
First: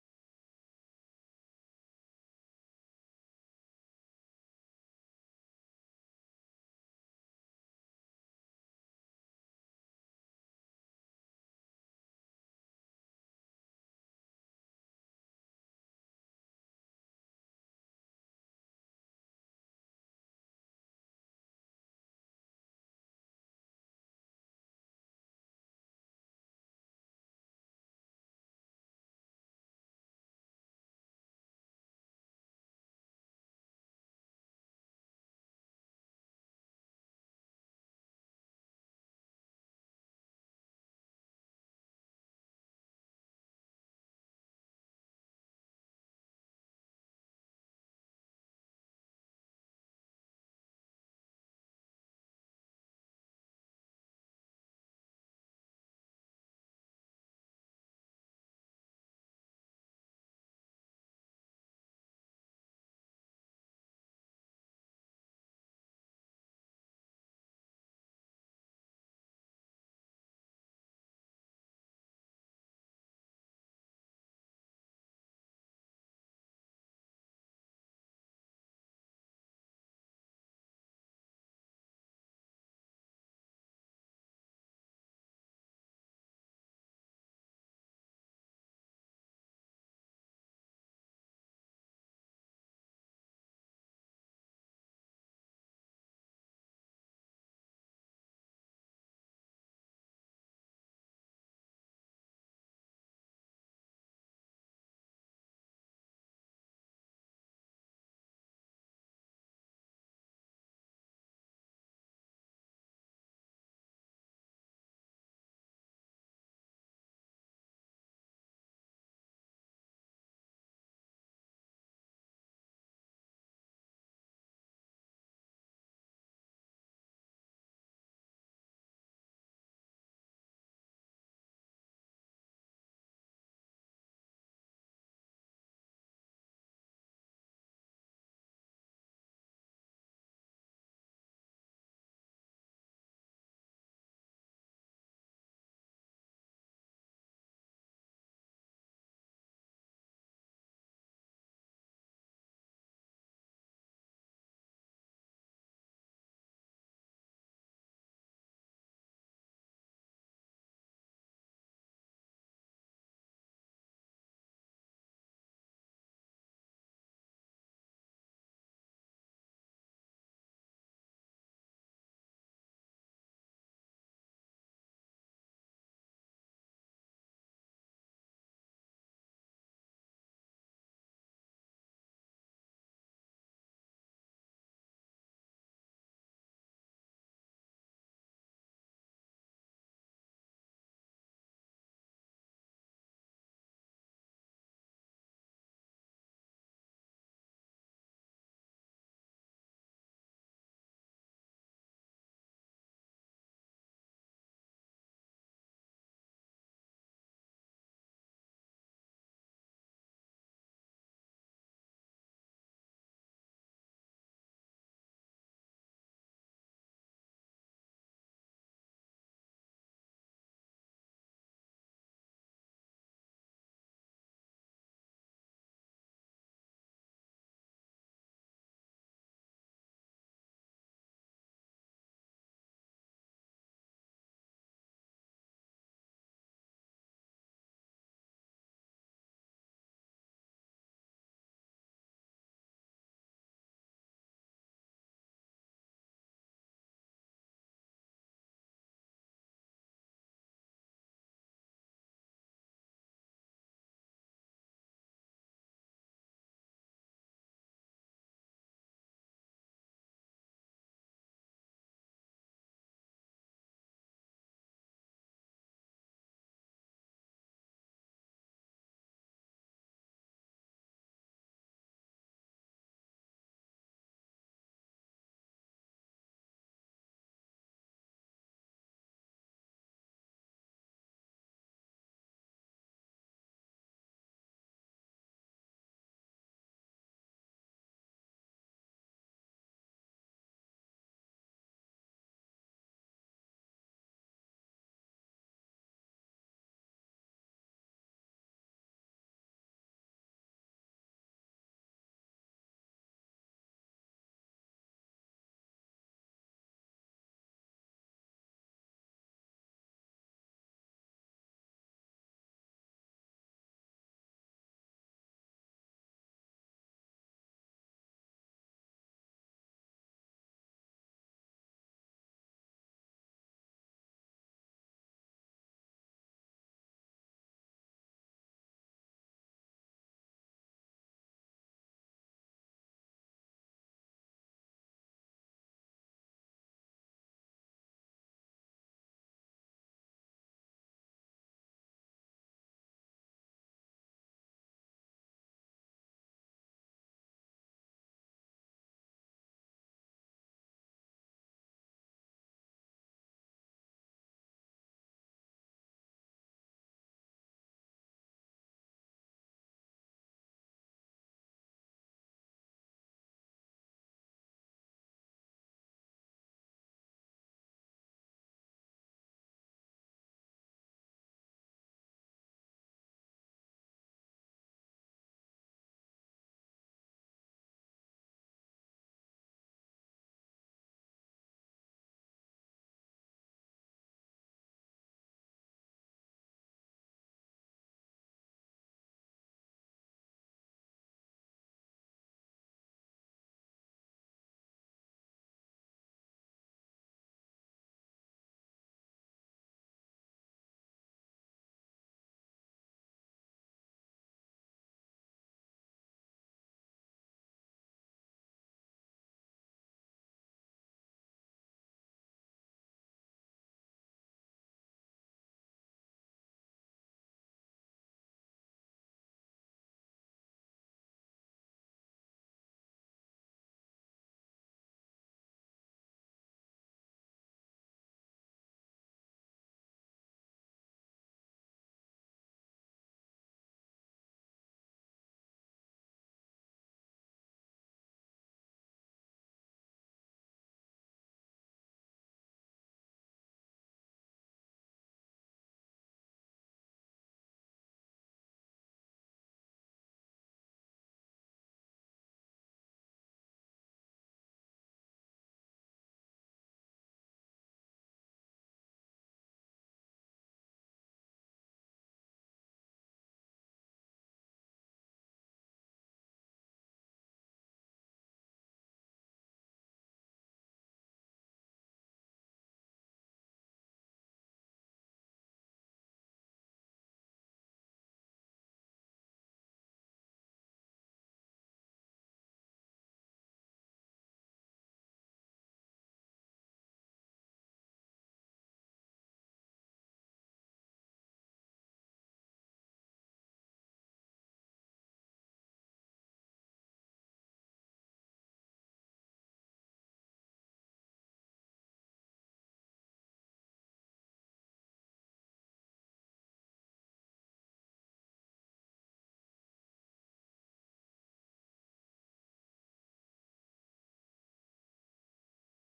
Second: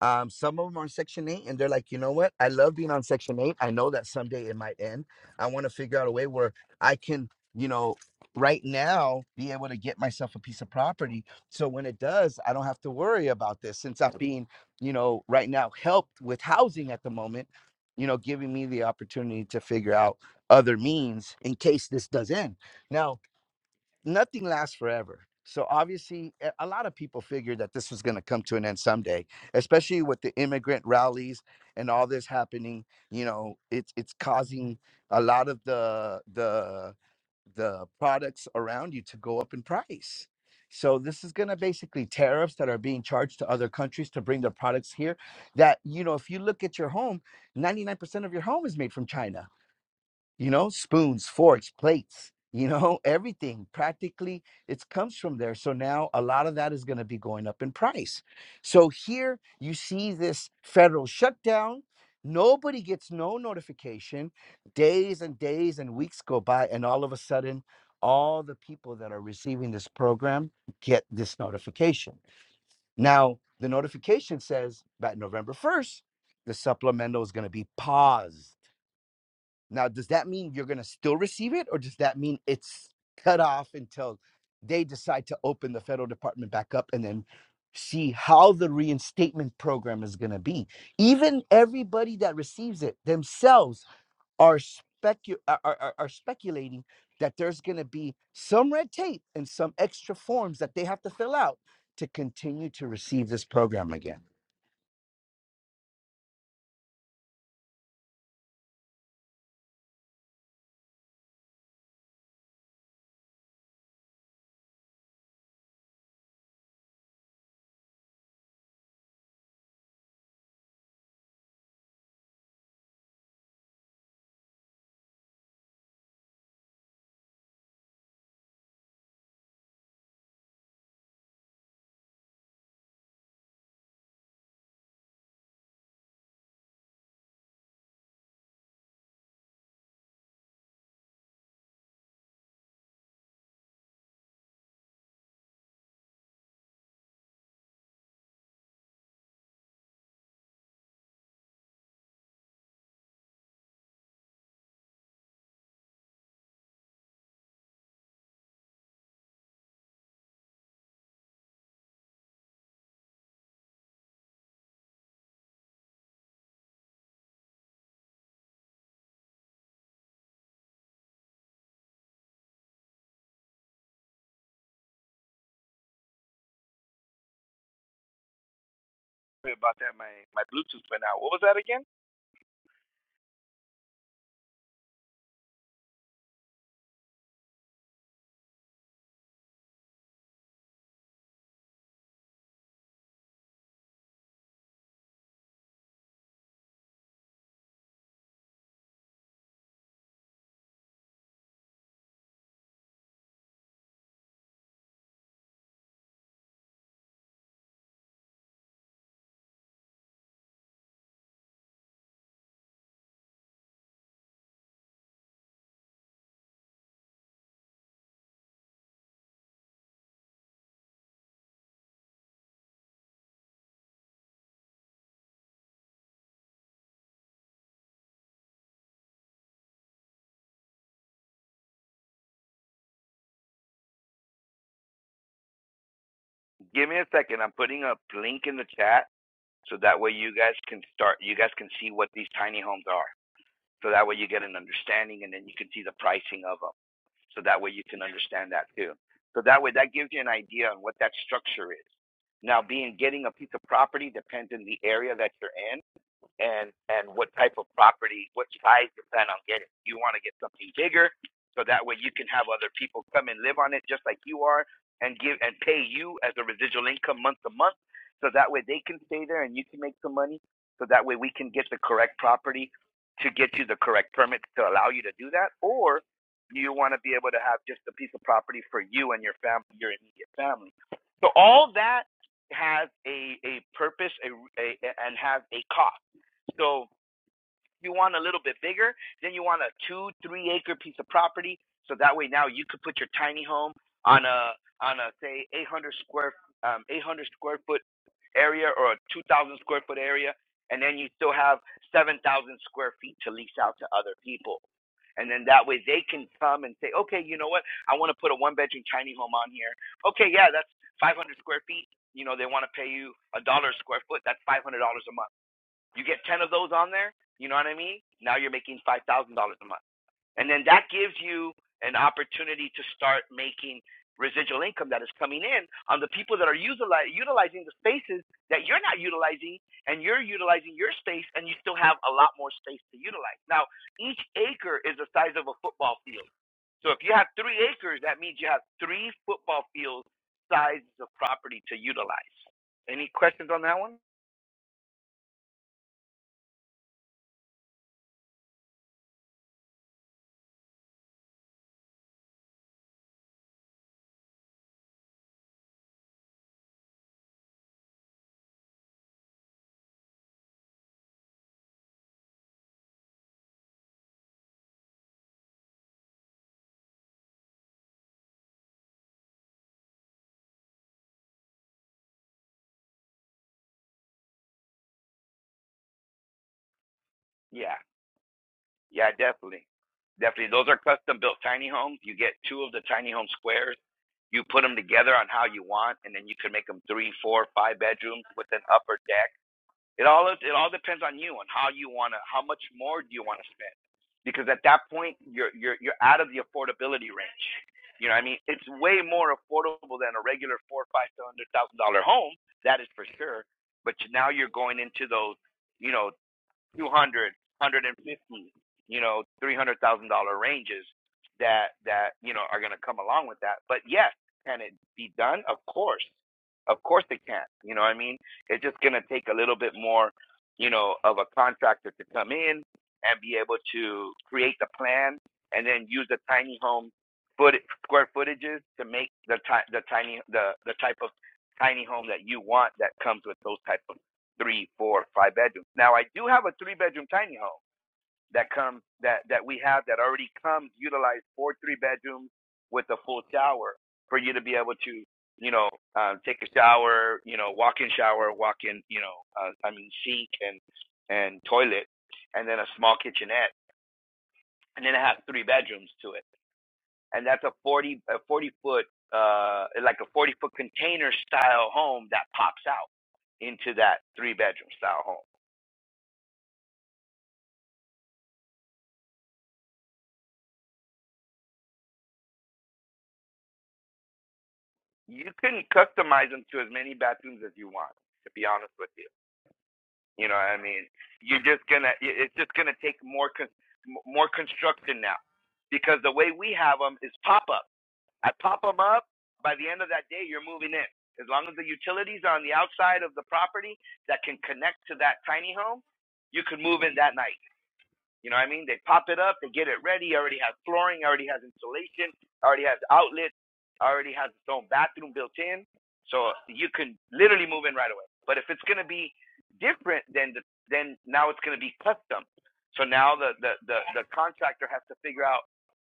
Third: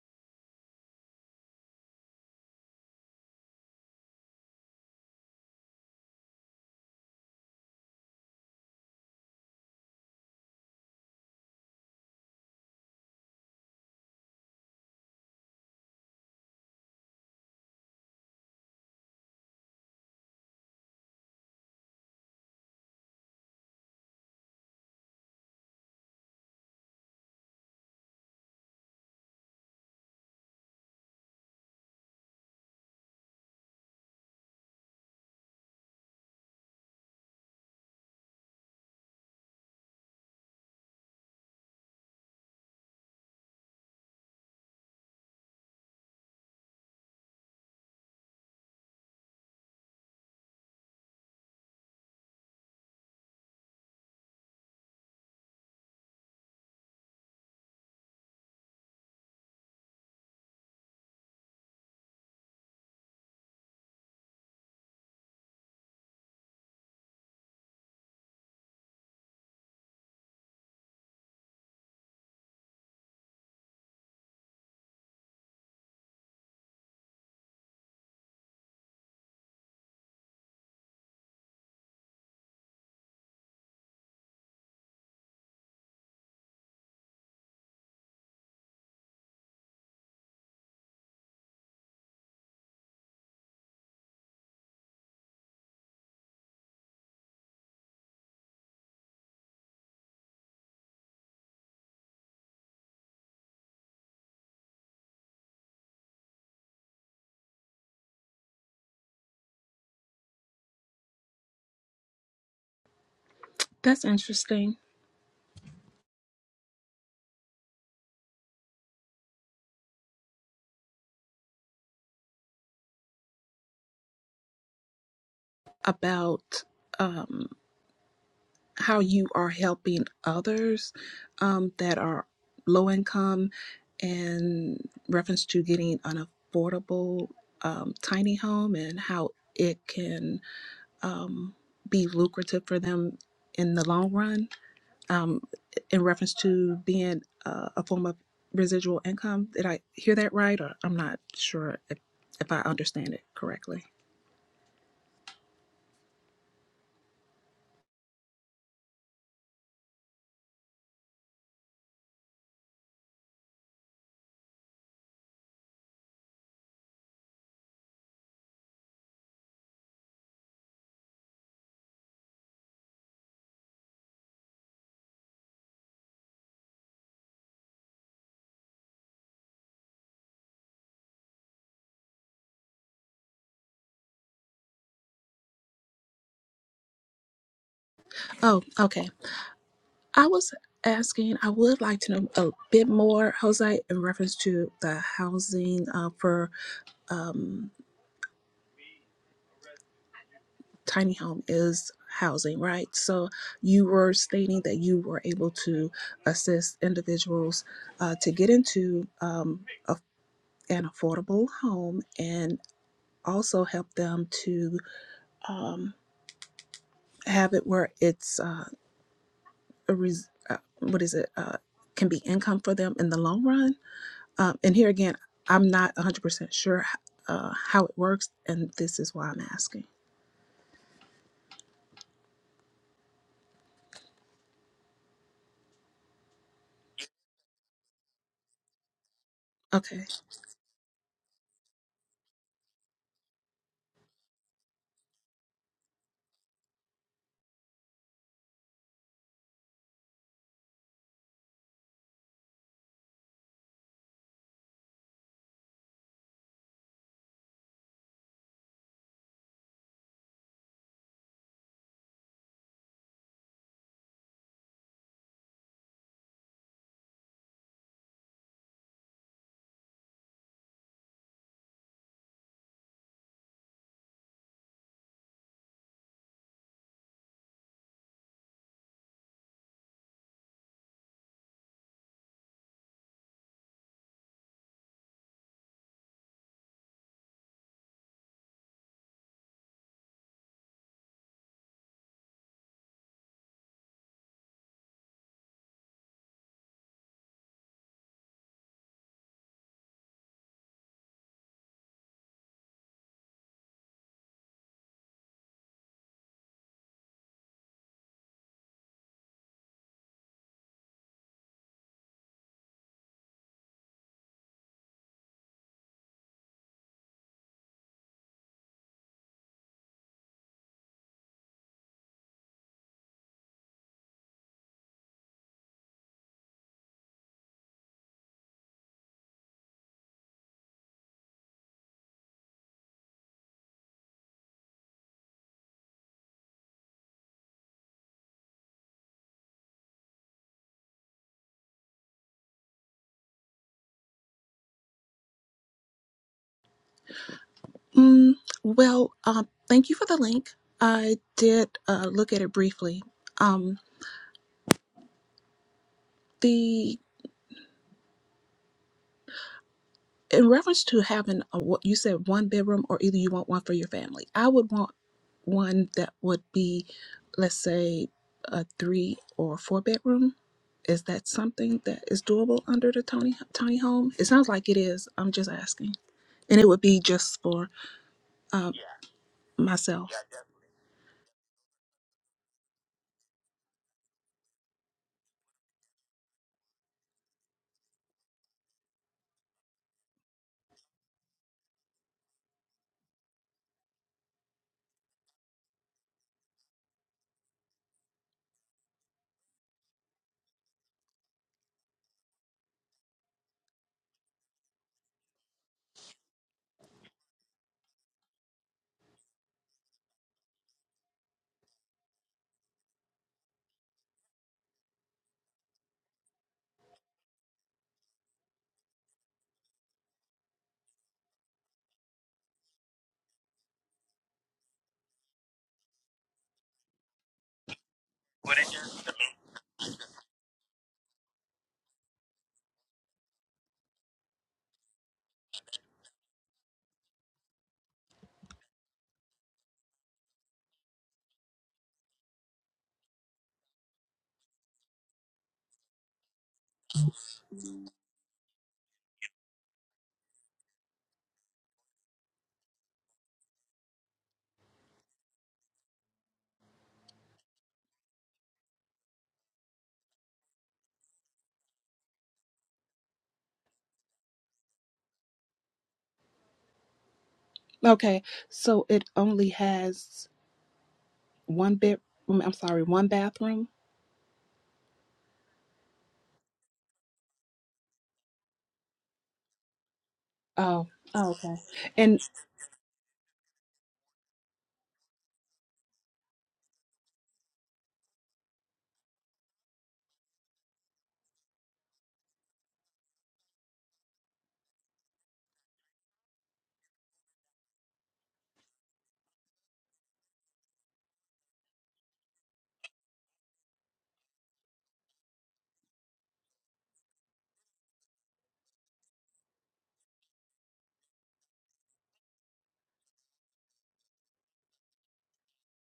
[SPEAKER 1] um, some of them are on Section 8, and they're like, you know what? I love being on Section 8. I know that someday it might end. I want to figure out a way where I can, you know, right now be able to get myself a piece of property. So when it does, I don't have to worry about this since I'm being, you know, right now helped with housing at the moment, you know, giving me the opportunity to figure out other means in case this does end. Now, nothing lasts forever. So obviously, a a lot of people figured that this was going to come to an end someday, especially with the immigrant rallies and all this happening. You know, it's it's causing a lot of the the the products around you to go up in price. So this is going to basically tariffs that are being charged to other countries to bring their products here. That you know, if you look at your home, ninety nine percent of your home is made from China you know spoons forks plates you know everything practically it comes from there so now a lot of that is going to be going up in price so here you see this federal shutdown nobody gets no notification days and days and weeks go by and all of a sudden all the people that are receiving this program get this notification now the notification says by november 1st the supplemental is going to be paused now, does that mean you're going to still receive it, or does that mean it's cut off until they decide to open the federal department back up and then see how the reinstatement program is going to be? Even everybody that receives it themselves are, specu- are, are, are speculating that there's going to be some red tape and some extra forms that they have to fill out to continue to receive this program again.
[SPEAKER 3] That's interesting about. Um, how you are helping others um, that are low income in reference to getting an affordable um, tiny home and how it can um, be lucrative for them in the long run um, in reference to being uh, a form of residual income did i hear that right or i'm not sure if, if i understand it correctly
[SPEAKER 1] Sorry about that. My my Bluetooth went out. What was that again?
[SPEAKER 3] oh okay I was asking, I would like to know a bit more, Jose, in reference to the housing uh, for um, tiny home is housing, right? So you were stating that you were able to assist individuals uh, to get into um, a, an affordable home and also help them to um, have it where it's uh, a res- uh, what is it uh, can be income for them in the long run Um, and here again, I'm not 100% sure uh, how it works, and this is why I'm asking.
[SPEAKER 1] Give me a second. I'm putting a link in the chat. so that
[SPEAKER 3] Okay.
[SPEAKER 1] way you guys can start you guys can see what these tiny homes are so that way you get an understanding and then you can see the pricing of them so that way you can understand that too so that way that gives you an idea on what that structure is now being getting a piece of property depends on the area that you're in and and what type of property, what size you plan on getting. You want to get something bigger, so that way you can have other people come and live on it just like you are, and give and pay you as a residual income month to month, so that way they can stay there and you can make some money. So that way we can get the correct property to get you the correct permits to allow you to do that, or you want to be able to have just a piece of property for you and your family, your immediate family. So all that has a a purpose, a, a and has a cost so you want a little bit bigger, then you want a two, three acre piece of property. So that way now you could put your tiny home on a on a say 800 square um, 800 square foot area or a 2,000 square foot area, and then you still have 7,000 square feet to lease out to other people. And then that way they can come and say, okay, you know what? I want to put a one bedroom tiny home on here. Okay, yeah, that's 500 square feet. You know, they want to pay you a dollar a square foot. That's $500 a month you get 10 of those on there, you know what I mean? Now you're making $5,000 a month. And then that gives you an opportunity to start making residual income that is coming in on the people that are utilizing the spaces that you're not utilizing and you're utilizing your space and you still have a lot more space to utilize. Now, each acre is the size of a football field. So if you have three acres, that means you have three football field sizes of property to utilize. Any questions on that one?
[SPEAKER 3] Mm, well, um, thank you for the link. I did uh, look at it briefly. Um, the in reference to having a, what you said one bedroom, or either you want one for your family. I would want one that would be, let's say, a three or four bedroom. Is that something that is doable under the tiny tiny home? It sounds like it is. I'm just asking. and it would be just for
[SPEAKER 1] Yeah.
[SPEAKER 3] um,
[SPEAKER 1] Yeah,
[SPEAKER 3] Yeah.
[SPEAKER 1] definitely.
[SPEAKER 3] myself.
[SPEAKER 1] Definitely. Those are custom built tiny homes. You get two of the tiny home squares. You put them together on how you want, and then you can make them three, four, five bedrooms with an upper deck. It all it all depends on you on how you want to, how much more do you want to spend? Because at that point, you're you're you're out of the affordability range. You know, what I mean, it's way more affordable than a regular four, five, seven hundred thousand dollar home. That is for sure. But now you're going into those, you know, 200, you know, $300,000 ranges that, that, you know, are going to come along with that. But yes, can it be done? Of course. Of course it can. You know what I mean? It's just going to take a little bit more, you know, of a contractor to come in and be able to create the plan and then use the tiny home foot square
[SPEAKER 3] Would
[SPEAKER 1] footages
[SPEAKER 3] it just-
[SPEAKER 1] to make the ti- the tiny the the type of tiny home that you want that comes with those type of three, four, five bedrooms. Now I do have a three bedroom tiny home that comes that that we have that already comes utilized for three bedrooms with a full shower for you to be able to you know uh, take a shower, you know walk in shower, walk in you know uh, I mean sink and and toilet, and then a small kitchenette, and then it has three bedrooms to it, and that's a forty a forty foot uh like a forty foot container style home that pops out into that three bedroom style home.
[SPEAKER 3] Okay, so it only has one bed. I'm sorry, one bathroom.
[SPEAKER 1] you can customize them to as many bathrooms as you want. To be honest with you, you know what I
[SPEAKER 3] Oh,
[SPEAKER 1] mean.
[SPEAKER 3] oh,
[SPEAKER 1] You're
[SPEAKER 3] okay.
[SPEAKER 1] just gonna.
[SPEAKER 3] And
[SPEAKER 1] It's just gonna take more more construction now, because the way we have them is pop up. I pop them up. By the end of that day, you're moving in. As long as the utilities are on the outside of the property that can connect to that tiny home, you can move in that night. You know what I mean? They pop it up, they get it ready, already has flooring, already has insulation, already has outlets, already has its own bathroom built in. So you can literally move in right away. But if it's gonna be different then the, then now it's gonna be custom. So now the, the, the, the contractor has to figure out,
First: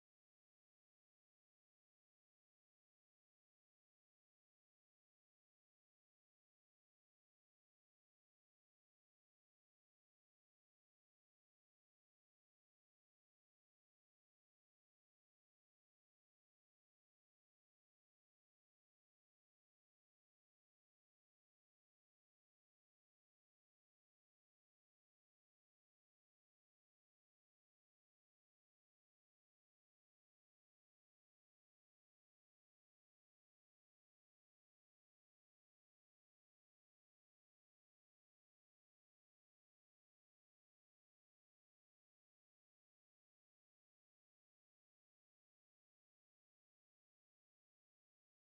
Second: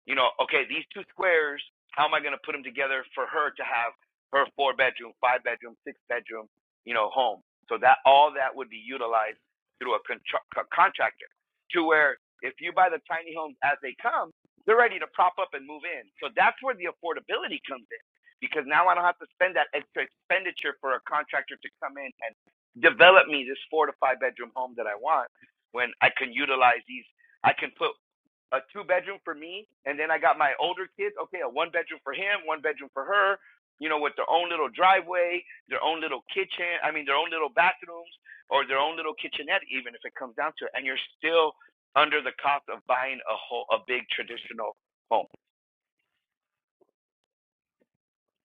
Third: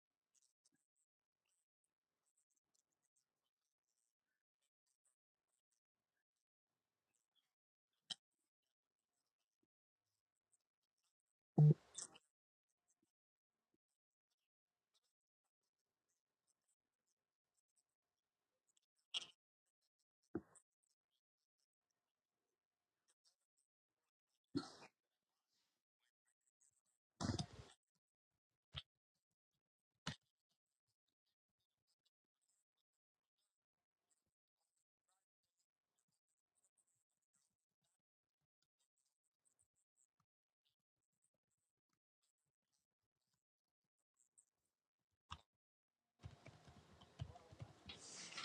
[SPEAKER 1] you know, okay, these two squares, how am I gonna put them together for her to have her four bedroom, five bedroom, six bedroom, you know, home. So that all that would be utilized through a, contra- a contractor to where if you buy the tiny homes as they come, they're ready to prop up and move in. So that's where the affordability comes in because now I don't have to spend that extra expenditure for a contractor to come in and develop me this four to five bedroom home that I want when I can utilize these. I can put a two bedroom for me, and then I got my older kids. Okay, a one bedroom for him, one bedroom for her. You know, with their own little driveway, their own little kitchen. I mean, their own little bathrooms or their own little kitchenette, even if it comes down to it. And you're still under the cost of buying a whole a big traditional home.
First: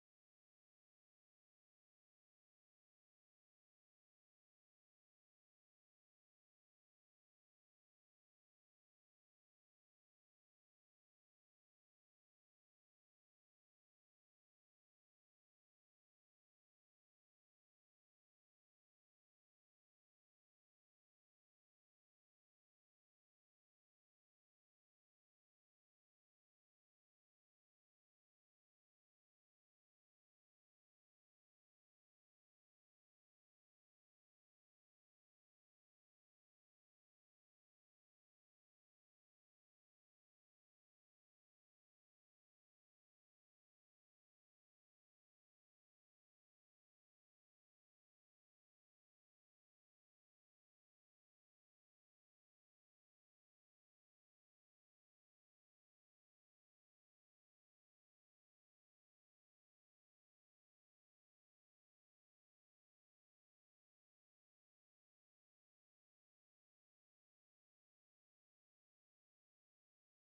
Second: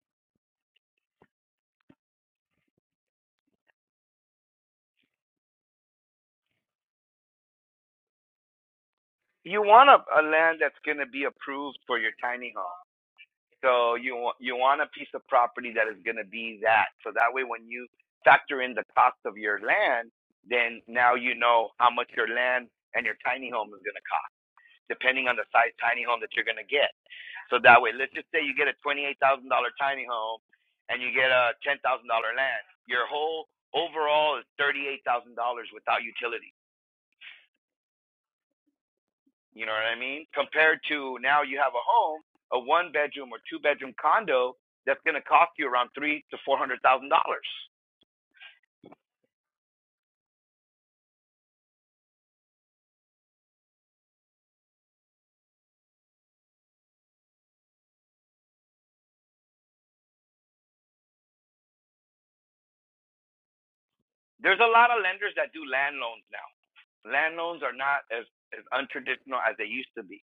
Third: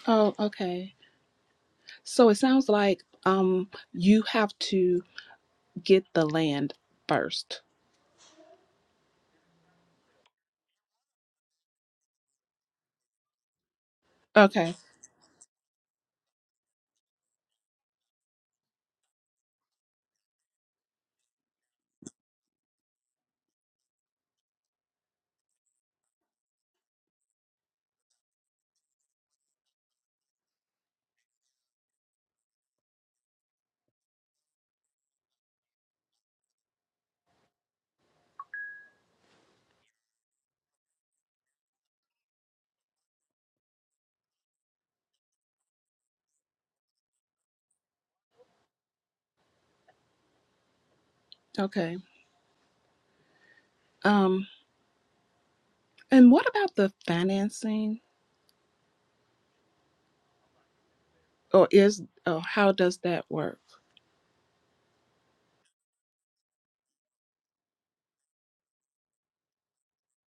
[SPEAKER 3] oh, okay. So it sounds like um you have to get the land first.
[SPEAKER 1] You want a, a land that's going to be approved for your tiny home. So you want you
[SPEAKER 3] Okay,
[SPEAKER 1] want a piece of property that is going to be that. So that way, when you factor in the cost of your land, then now you know how much your land and your tiny home is going to cost, depending on the size tiny home that you're going to get. So that way, let's just say you get a twenty-eight thousand dollar tiny home, and you get a ten thousand dollar land. Your whole overall is thirty-eight thousand dollars without utilities You know what I mean? Compared to now you have a home, a one bedroom or two bedroom condo that's going to cost you around three to four hundred thousand dollars.
[SPEAKER 3] okay. Um, and what about the financing, or is Oh, how does that work?
[SPEAKER 1] There's a lot of lenders that do land loans now. Land loans are not as as untraditional as they used to be.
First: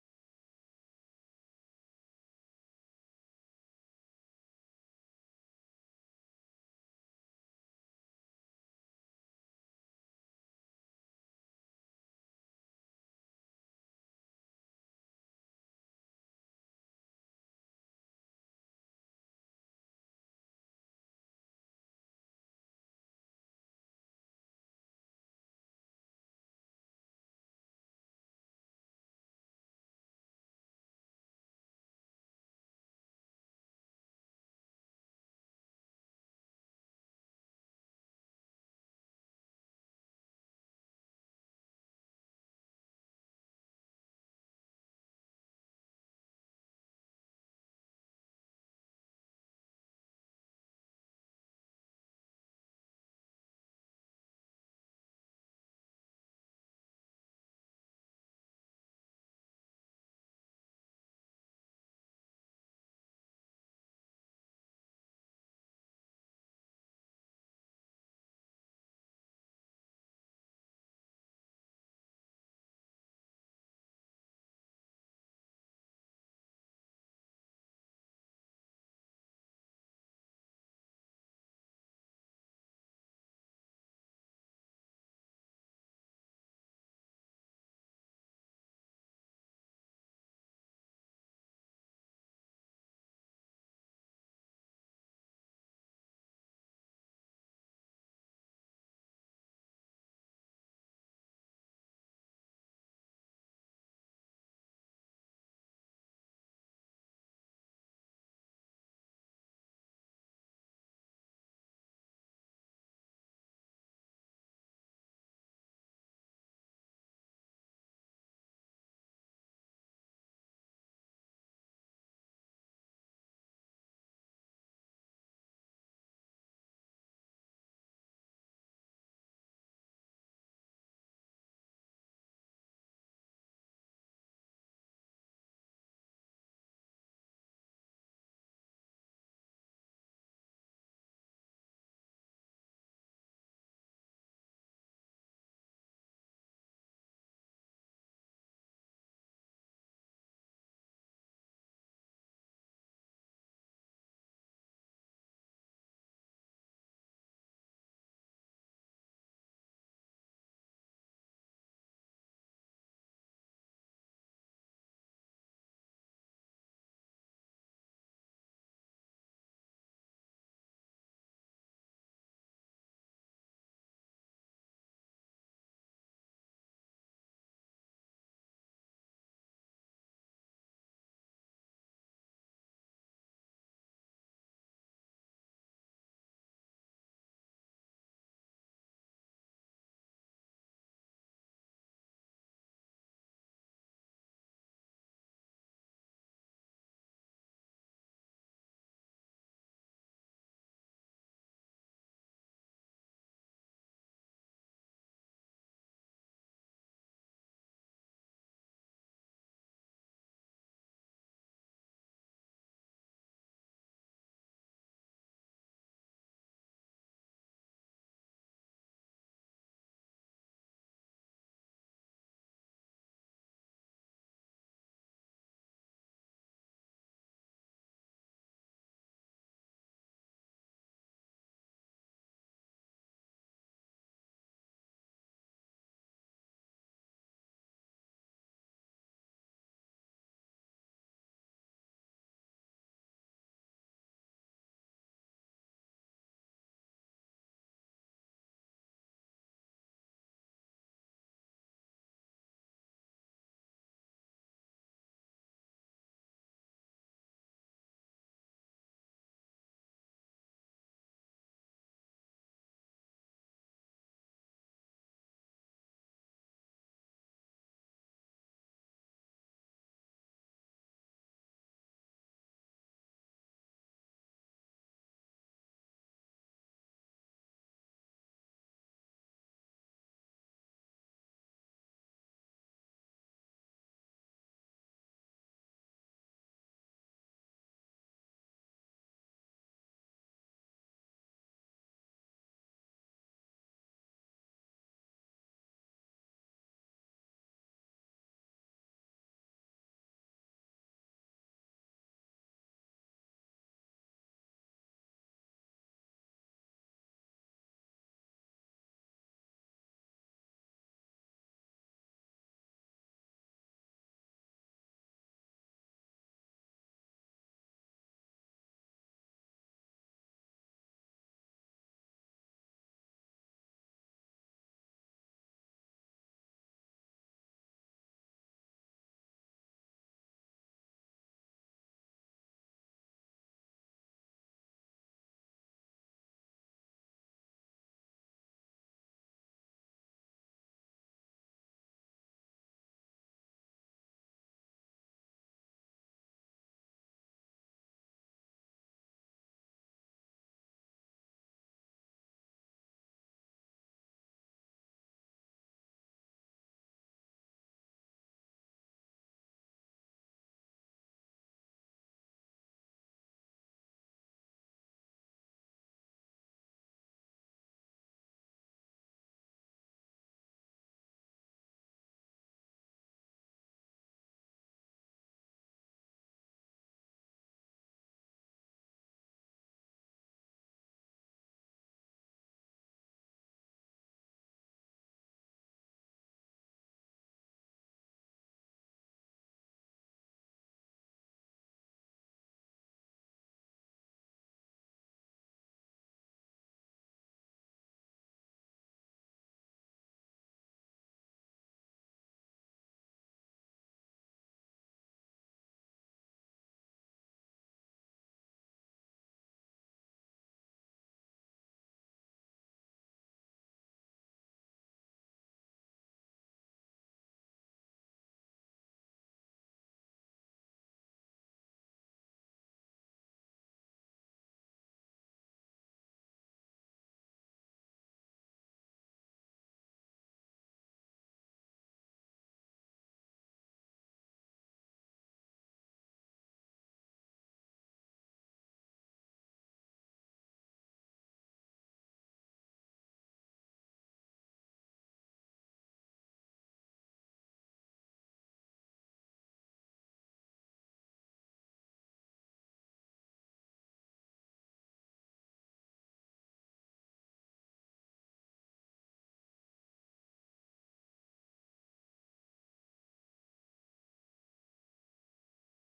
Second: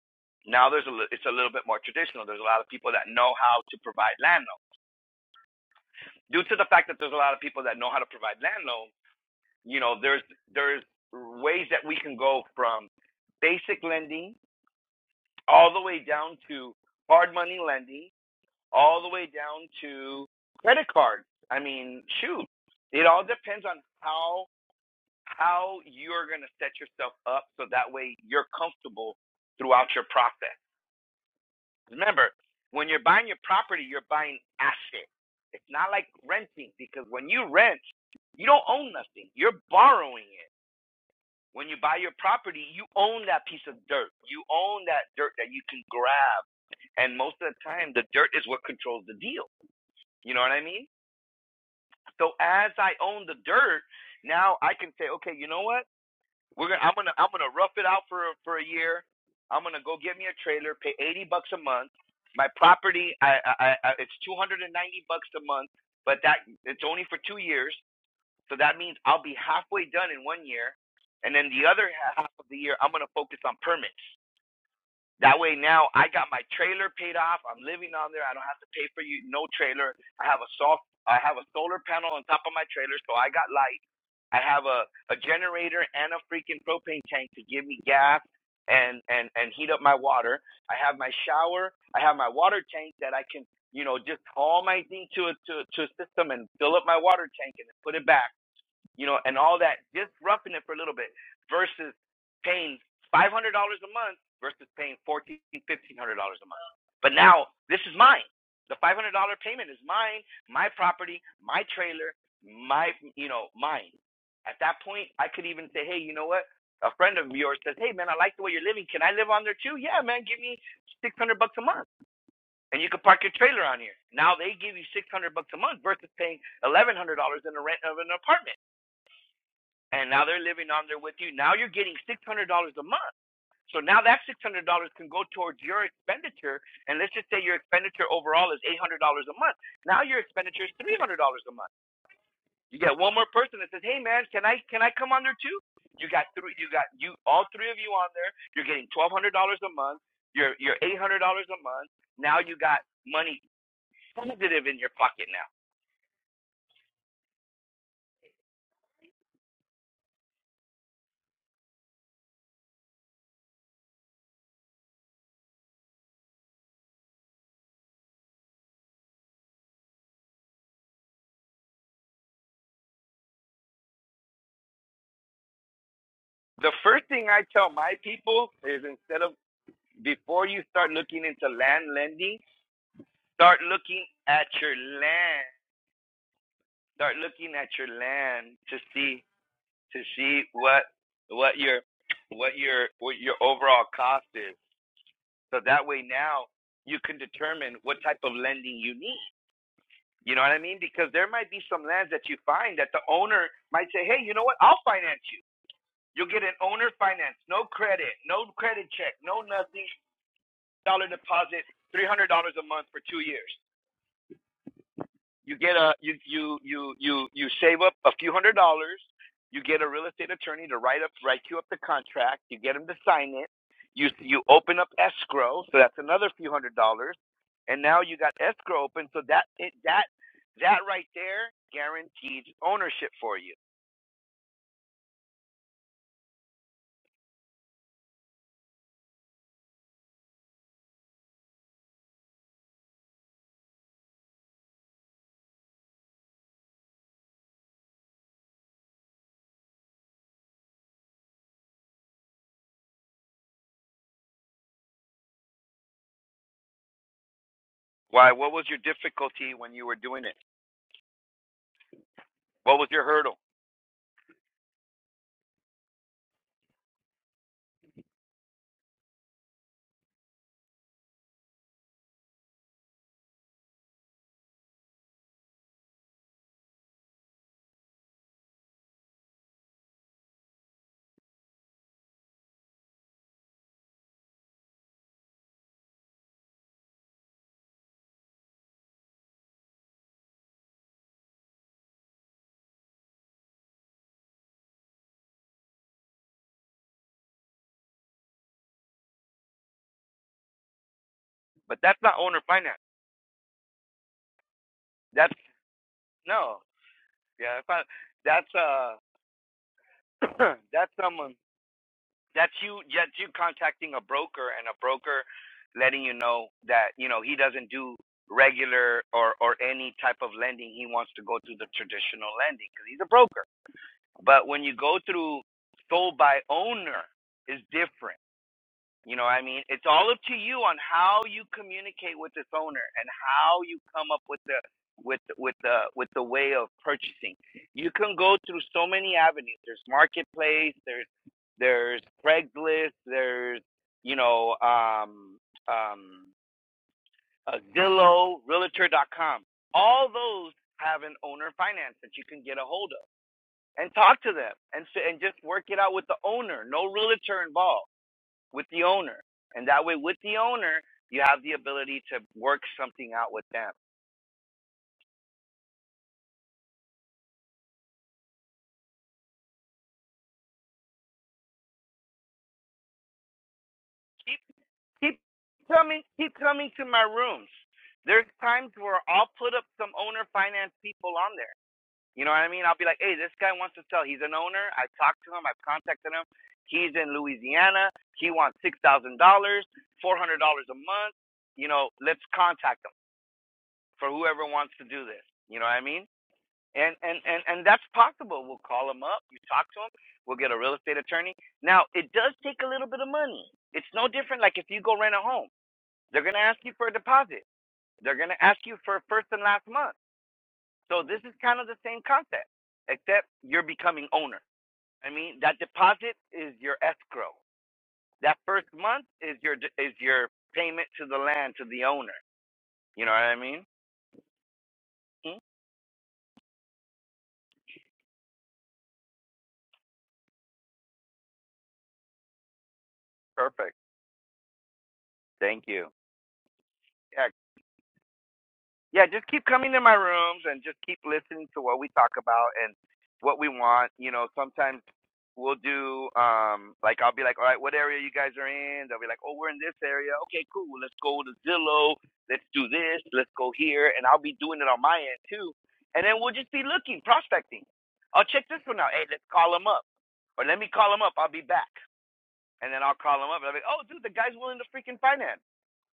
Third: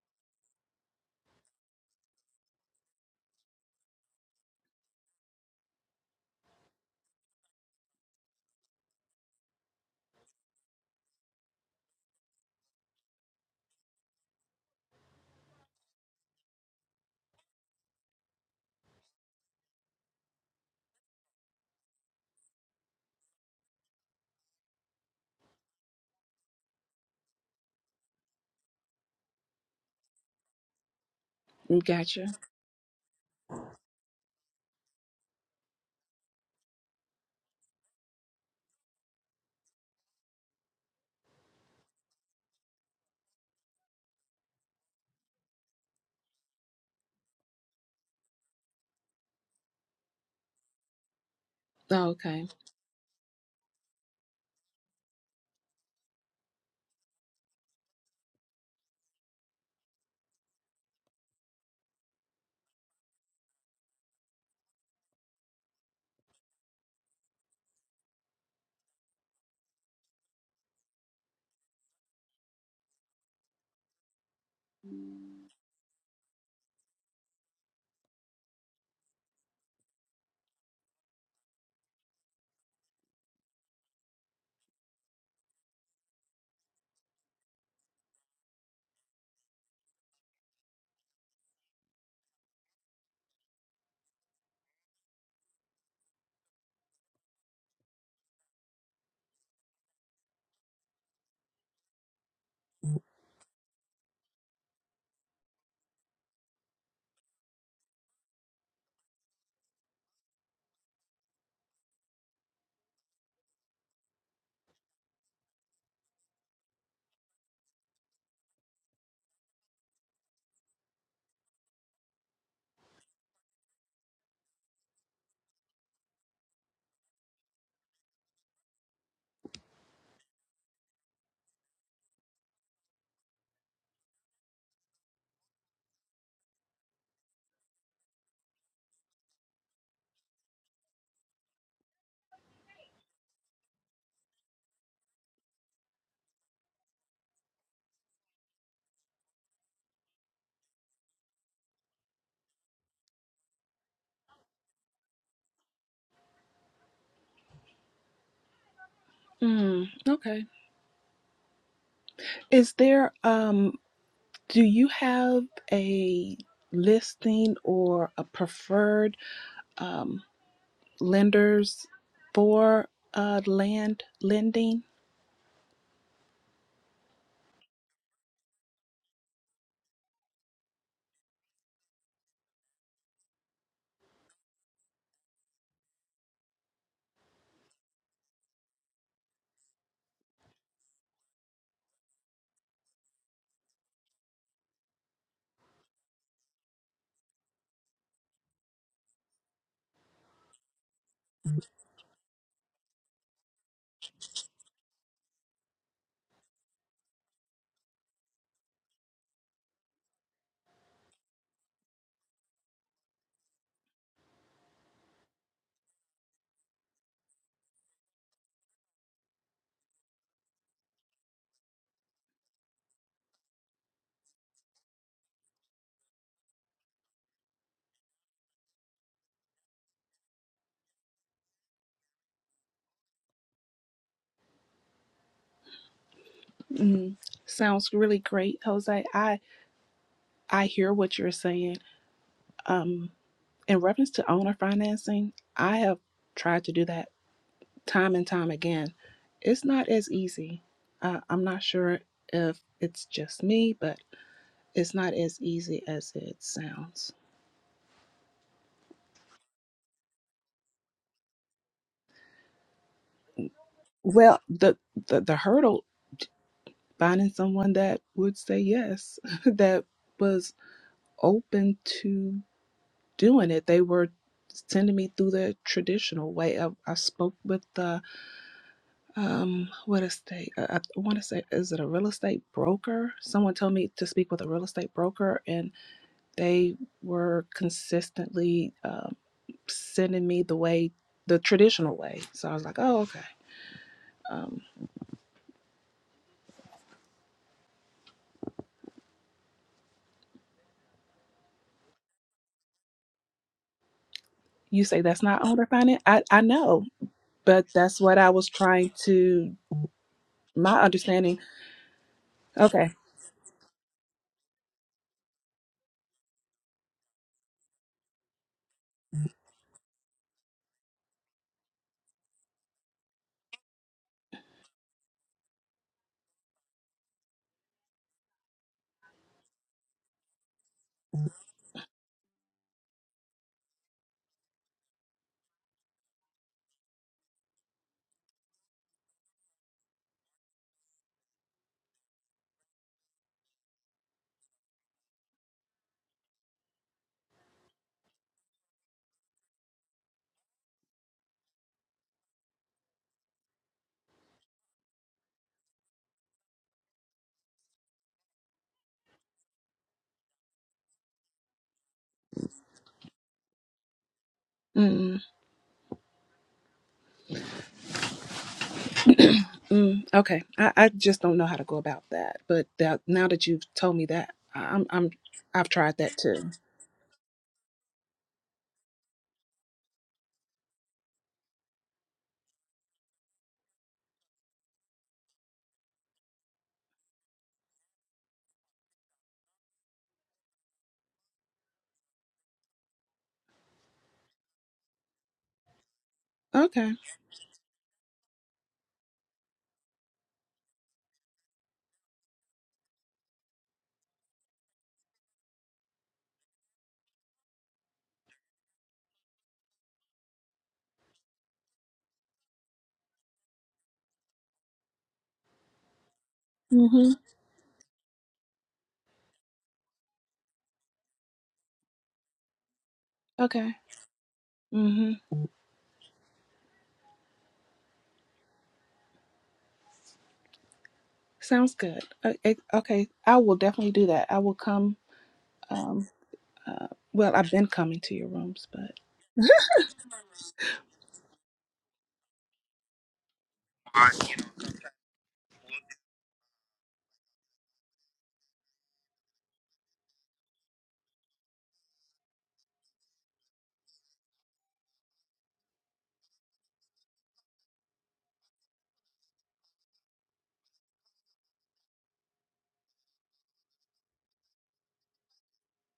[SPEAKER 1] Now there's a it's a little bit more traditional. There's a lot of people that know how to provide land loans. Due to the fact that there's a lot of people that know how to provide land loans, you know, there's there's ways that we can go from basic lending all the way down to hard money lending all the way down to credit cards. I mean, shoot, it all depends on how how you're going to set yourself up so that way you're comfortable throughout your process.
[SPEAKER 3] Gotcha.
[SPEAKER 1] Remember, when you're buying your property, you're buying asset. It's not like renting because when you rent, you don't own nothing. You're borrowing it. When you buy your property, you own that piece of dirt. You own that dirt that you can grab. And most of the time, the dirt is what controls the deal. You know what I mean?
[SPEAKER 3] Oh,
[SPEAKER 1] So
[SPEAKER 3] Okay.
[SPEAKER 1] as I own the dirt, now I can say, okay, you know what? We're gonna I'm gonna I'm gonna rough it out for for a year. I'm gonna go get me a trailer, pay eighty bucks a month. My property, I, I, I it's two hundred and ninety bucks a month, but that it's only for two years. So that means I'll be halfway done in one year, and then the other half of the year I'm gonna focus on permits. That way now I got my trailer paid off. I'm living on there. I don't have to pay for you no trailer. I have a soft I have a solar panel on top of my trailer, so I got light. I have a, a generator and a freaking propane tank to give me gas and, and, and heat up my water. I have my shower. I have my water tank that I can, you know, just haul my thing to a to, to a system and fill up my water tank and then put it back you know, and all that, just roughing it for a little bit versus paying $500 a month versus paying $1,400, $1,500 a month. But now this is mine. The $500 payment is mine, my property, my trailer, my, you know, mine. At that point, I could even say, hey, you know what? A friend of yours says, hey, man, I like the way you're living. Can I live on there too? Yeah, man, give me 600 bucks a month. And you can park your trailer on here. Now they give you 600 bucks a month versus paying $1,100 in the rent of an apartment and now they're living on there with you. Now you're getting six hundred dollars a month. So now that six hundred dollars can go towards your expenditure, and let's just say your expenditure overall is eight hundred dollars a month. Now your expenditure is three hundred dollars a month. You get one more person that says, "Hey man, can I can I come on there too?" You got three. You got you all three of you on there. You're getting twelve hundred dollars a month. You're you're eight hundred dollars a month. Now you got money positive in your pocket now.
[SPEAKER 3] Mm, okay. Is there um? Do you have a listing or a preferred um, lenders for uh, land lending?
[SPEAKER 1] The first thing I tell my people is instead of before you start looking into land lending Start looking at your land. Start looking at your land to see to see what what your what your what your overall cost is. So that way now you can determine what type of lending you need. You know what I mean? Because there might be some lands that you find that the owner might say, "Hey, you know what? I'll finance you. You'll get an owner finance, no credit, no credit check, no nothing, dollar deposit, three hundred dollars a month for two years." you get a you you you you you save up a few hundred dollars you get a real estate attorney to write up write you up the contract you get him to sign it you you open up escrow so that's another few hundred dollars and now you got escrow open so that it, that that right there guarantees ownership for you
[SPEAKER 3] Mm, sounds really great, Jose. I I hear what you're saying. Um, in reference to owner financing, I have tried to do that time and time again. It's not as easy. Uh, I'm not sure if it's just me, but it's not as easy as it sounds.
[SPEAKER 1] why what was your difficulty when you were doing it what was your hurdle
[SPEAKER 3] Well, the the, the hurdle finding someone that would say yes, that was open to doing it. They were sending me through the traditional way. I, I spoke with the, um, what estate? I, I want to say, is it a real estate broker? Someone told me to speak with a real estate broker, and they were consistently um, sending me the way, the traditional way. So I was like, oh, okay. Um,
[SPEAKER 1] but that's not owner finance
[SPEAKER 3] you say that's
[SPEAKER 1] that's
[SPEAKER 3] not owner finance? I, I
[SPEAKER 1] no
[SPEAKER 3] know,
[SPEAKER 1] yeah
[SPEAKER 3] but
[SPEAKER 1] that's not,
[SPEAKER 3] that's what I was trying
[SPEAKER 1] that's
[SPEAKER 3] to
[SPEAKER 1] uh
[SPEAKER 3] my
[SPEAKER 1] that's someone
[SPEAKER 3] understanding.
[SPEAKER 1] that's you
[SPEAKER 3] Okay.
[SPEAKER 1] that's you contacting a broker and a broker letting you know that you know he doesn't do regular or or any type of lending he wants to go through the traditional lending because he's a broker but when you go through sold by owner is different you know what I mean? It's all up to you on how you communicate with this owner and how you come up with the with with the with the way of purchasing. You can go through so many avenues. There's marketplace, there's there's Craigslist, there's you know um um uh, Zillow, realtor dot com. All those have an owner finance that you can get a hold of and talk to them and s- and just work it out with the owner. No realtor involved with the owner. And that way, with the owner, you have the ability to work something out with them.
[SPEAKER 3] Mm, mm, okay. I, I just don't know how to go about that. But that, now that you've told me that,
[SPEAKER 1] Keep,
[SPEAKER 3] I- I'm I'm
[SPEAKER 1] keep
[SPEAKER 3] I've tried
[SPEAKER 1] coming,
[SPEAKER 3] that
[SPEAKER 1] keep
[SPEAKER 3] too.
[SPEAKER 1] coming to my rooms. There's times where I'll put up some owner finance people on there. You know what I mean? I'll be like, hey, this guy wants to sell. He's an owner. I talked to him. I've contacted him. He's in Louisiana. He wants six thousand dollars, four hundred dollars a month. You know, let's contact him for whoever wants to do this. You know what I mean?
[SPEAKER 3] Okay.
[SPEAKER 1] and and and and that's possible. We'll call them up. You talk to them. We'll get a real estate attorney. Now it does take a little bit of money. It's no different. Like if you go rent a home, they're gonna ask you for a deposit. They're gonna ask you for first and last month. So this is kind of the same concept, except you're becoming owner. I mean that deposit is your
[SPEAKER 3] Mm-hmm.
[SPEAKER 1] escrow. That first month is your is your payment to the land to the owner. You know what I mean?
[SPEAKER 3] Okay. Mm-hmm.
[SPEAKER 1] Mhm.
[SPEAKER 3] Sounds good. O- o- Okay. I will
[SPEAKER 1] Perfect.
[SPEAKER 3] definitely do that. I will come.
[SPEAKER 1] Thank you.
[SPEAKER 3] Um. Uh,
[SPEAKER 1] Yeah,
[SPEAKER 3] well, I've been coming to your rooms, but
[SPEAKER 1] yeah, just keep coming to my rooms and just keep listening to what we talk about and what we want. You know, sometimes we'll do um like I'll be like, All right, what area you guys are in? They'll be like, Oh, we're in this area. Okay, cool. Let's go to Zillow, let's do this, let's go here and I'll be doing it on my end too. And then we'll just be looking, prospecting. I'll check this one out. Hey, let's call them up. Or let me call them up, I'll be back. And then I'll call them up and I'll be like, Oh dude, the guy's willing to freaking finance.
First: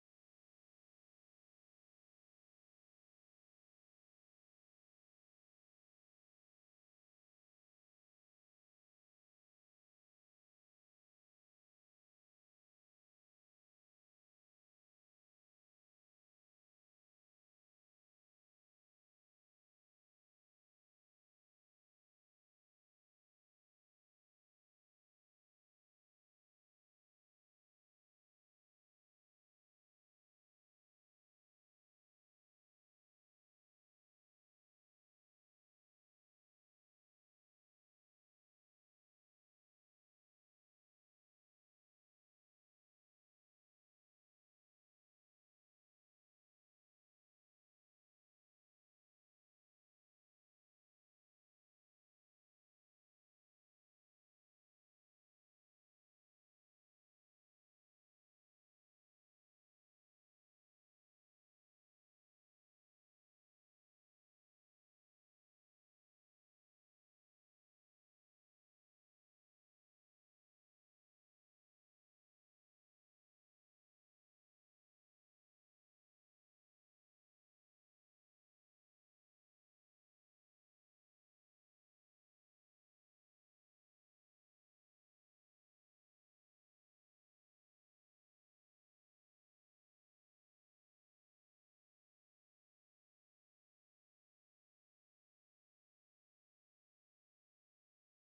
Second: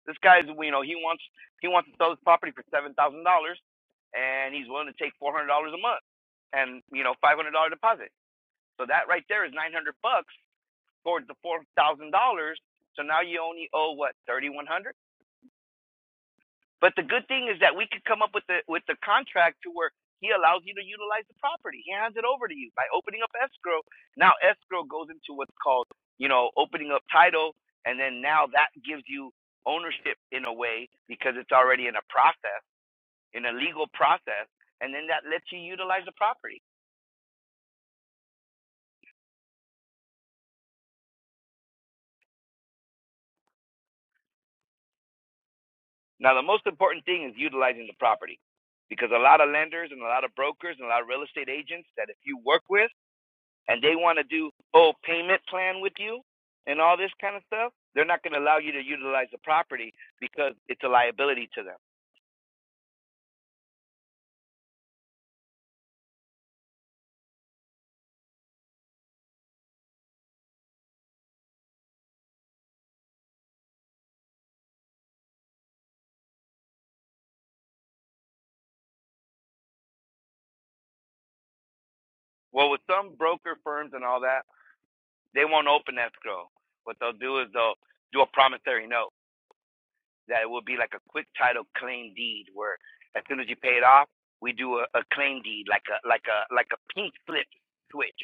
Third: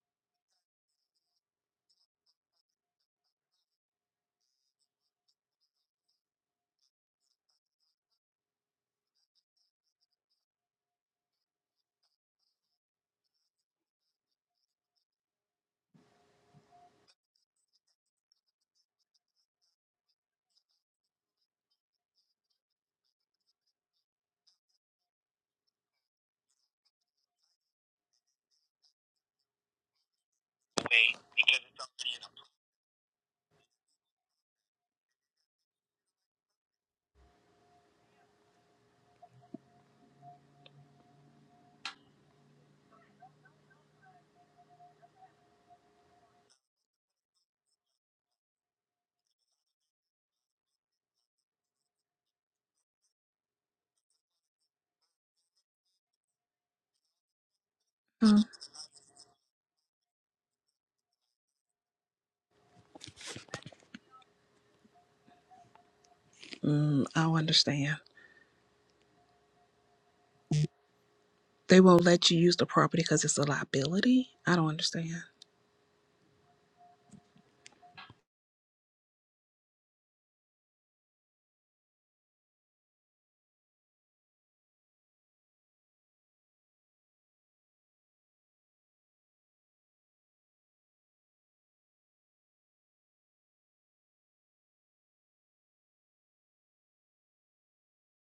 [SPEAKER 1] This guy's, you know, he wants he wants to sell his property for seven thousand dollars, and he's willing to take four hundred dollars a month, and you know, five hundred dollar deposit. So that right there is nine hundred bucks towards the four thousand dollars. So now you only owe what 3100 but the good thing is that we could come up with the with the contract to where he allows you to utilize the property. He hands it over to you by opening up escrow. Now escrow goes into what's called, you know, opening up title, and then now that gives you ownership in a way because it's already in a process, in a legal process, and then that lets you utilize the property. Now the most important thing is utilizing the property because a lot of lenders and a lot of brokers and a lot of real estate agents that if you work with and they want to do oh payment plan with you and all this kind of stuff, they're not going to
[SPEAKER 3] Mm.
[SPEAKER 1] allow you to utilize the property because it's a liability to them.
[SPEAKER 3] Mm, I don't understand. They won't let you use the property because it's a liability. I don't understand.
[SPEAKER 1] Well, with some broker firms and all that, they won't open escrow. What they'll do is they'll do a promissory note that it will be like a quick title claim deed, where as soon as you pay it off, we do a, a claim deed, like a like a like a pink slip switch.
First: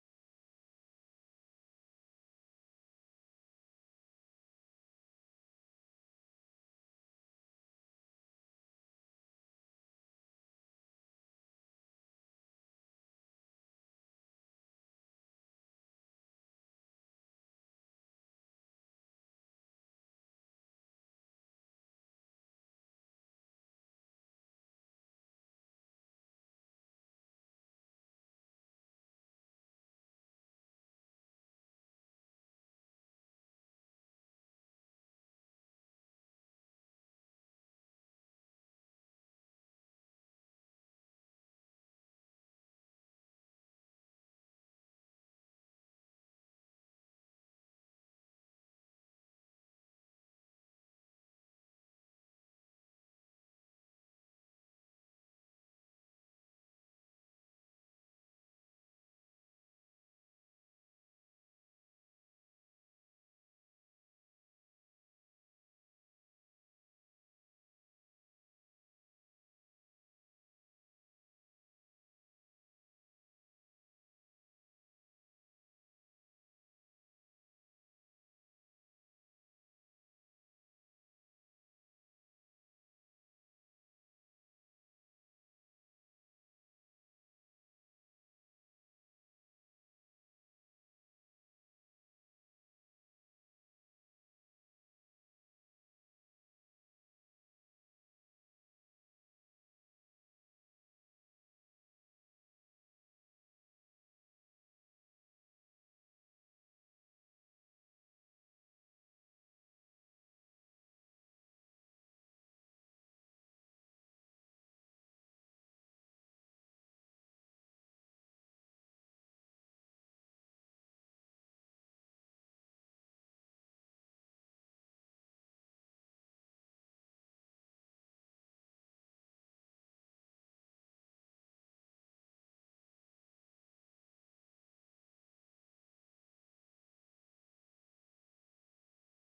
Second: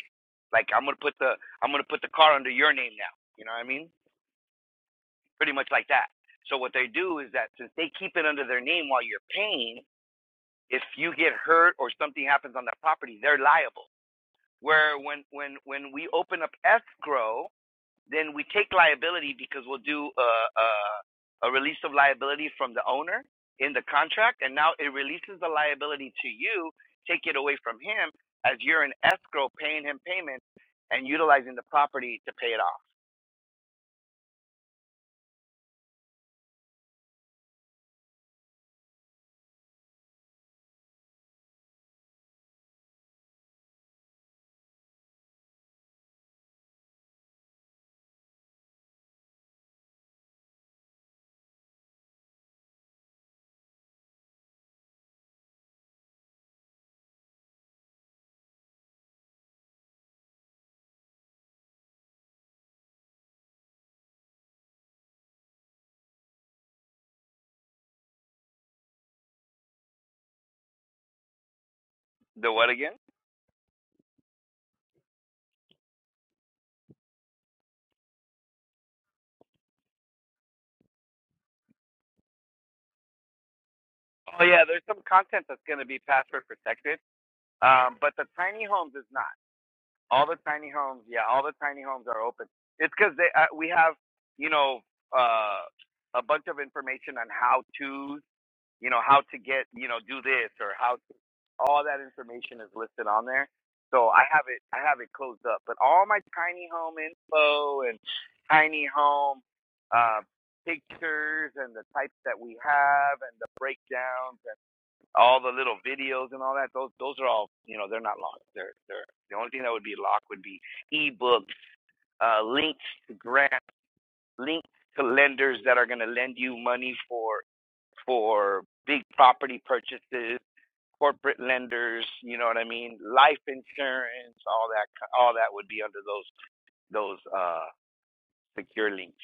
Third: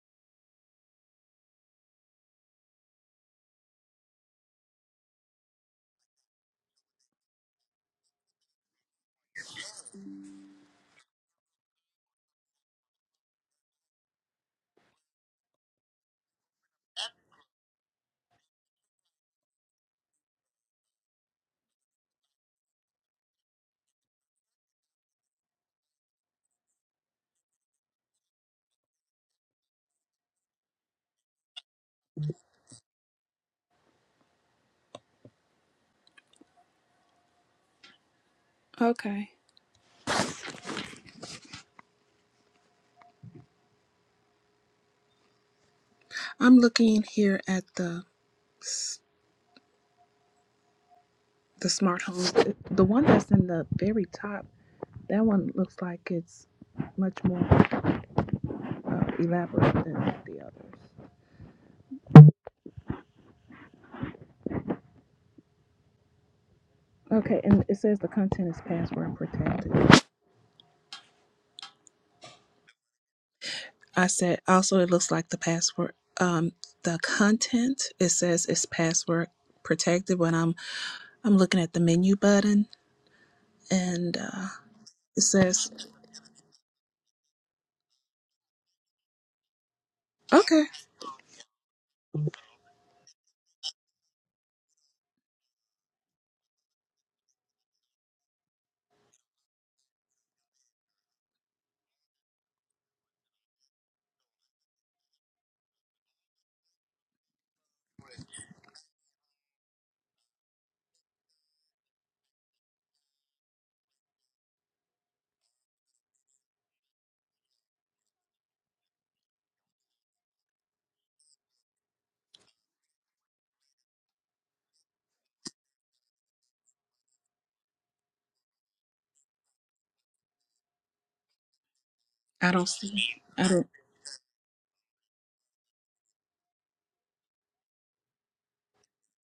[SPEAKER 1] Like I'm gonna put the I'm gonna put the car under your name now. You know what I mean? pretty much like that. So what they do is that since they keep it under their name while you're paying, if you get hurt or something happens on that property, they're liable. Where when when when we open up escrow, then we take liability because we'll do a a, a release of liability from the owner in the contract, and now it releases the liability to you, take it away from him as you're in escrow paying him payments and utilizing the property to pay it off.
[SPEAKER 3] Okay. I'm looking here at the s- the smart home. The one that's in the very top, that one looks like it's much more uh, elaborate than the others. Okay, and it says the content is password protected.
[SPEAKER 1] The what again?
[SPEAKER 3] I said also it looks like the password um the content it says it's password protected when I'm I'm looking at the menu button and
[SPEAKER 1] Oh
[SPEAKER 3] uh
[SPEAKER 1] yeah, there's some
[SPEAKER 3] it
[SPEAKER 1] content that's
[SPEAKER 3] says
[SPEAKER 1] going to be password protected, um, but the tiny homes is not. All the
[SPEAKER 3] okay,
[SPEAKER 1] tiny homes, yeah, all the tiny homes are open. It's because they uh, we have you know uh, a bunch of information on how to you know how to get you know do this or how to, all that information is listed on there. So I have it I have it closed up, but all my tiny home info and tiny home uh, pictures and the types that we have and the breakdowns all the little videos and all that, those those are all you know they're not locked. They're they're the only thing that would be locked would be ebooks, uh, links to grants, links to lenders that are going to lend you money for for big property purchases, corporate lenders. You know
[SPEAKER 3] I
[SPEAKER 1] what I
[SPEAKER 3] don't
[SPEAKER 1] mean?
[SPEAKER 3] see.
[SPEAKER 1] Life
[SPEAKER 3] I don't.
[SPEAKER 1] insurance, all that all that would be under those those uh, secure links.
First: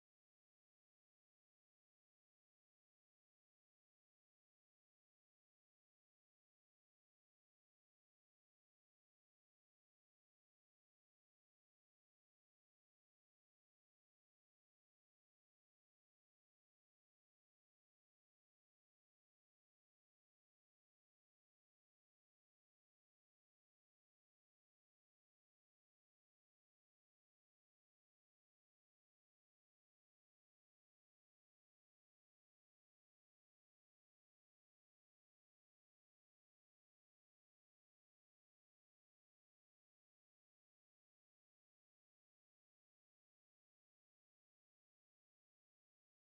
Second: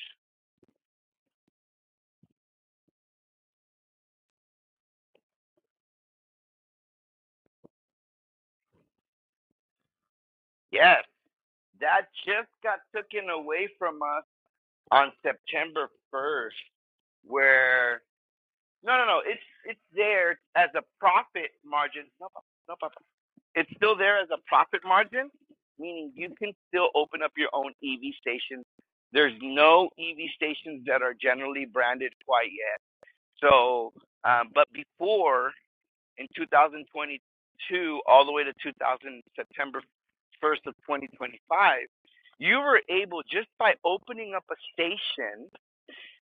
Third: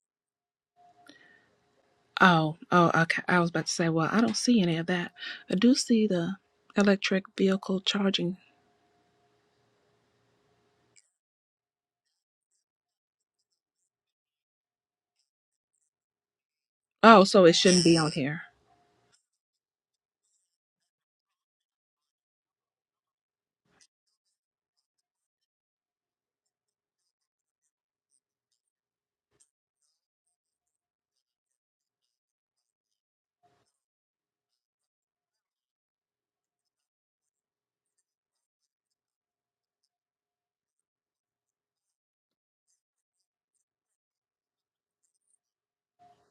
[SPEAKER 3] Oh, oh, okay. I was about to say, well, I don't see any of that. I do see the electric vehicle charging.
[SPEAKER 1] Yes, that just got taken away from us on September first,
[SPEAKER 3] Oh, so it shouldn't be
[SPEAKER 1] where
[SPEAKER 3] on here.
[SPEAKER 1] No, no, no. It's it's there as a profit margin. No, papa. no, no, no. It's still there as a profit margin, meaning you can still open up your own EV station. There's no EV stations that are generally branded quite yet. So, um, but before in 2022, all the way to 2000 September 1st of 2025, you were able just by opening up a station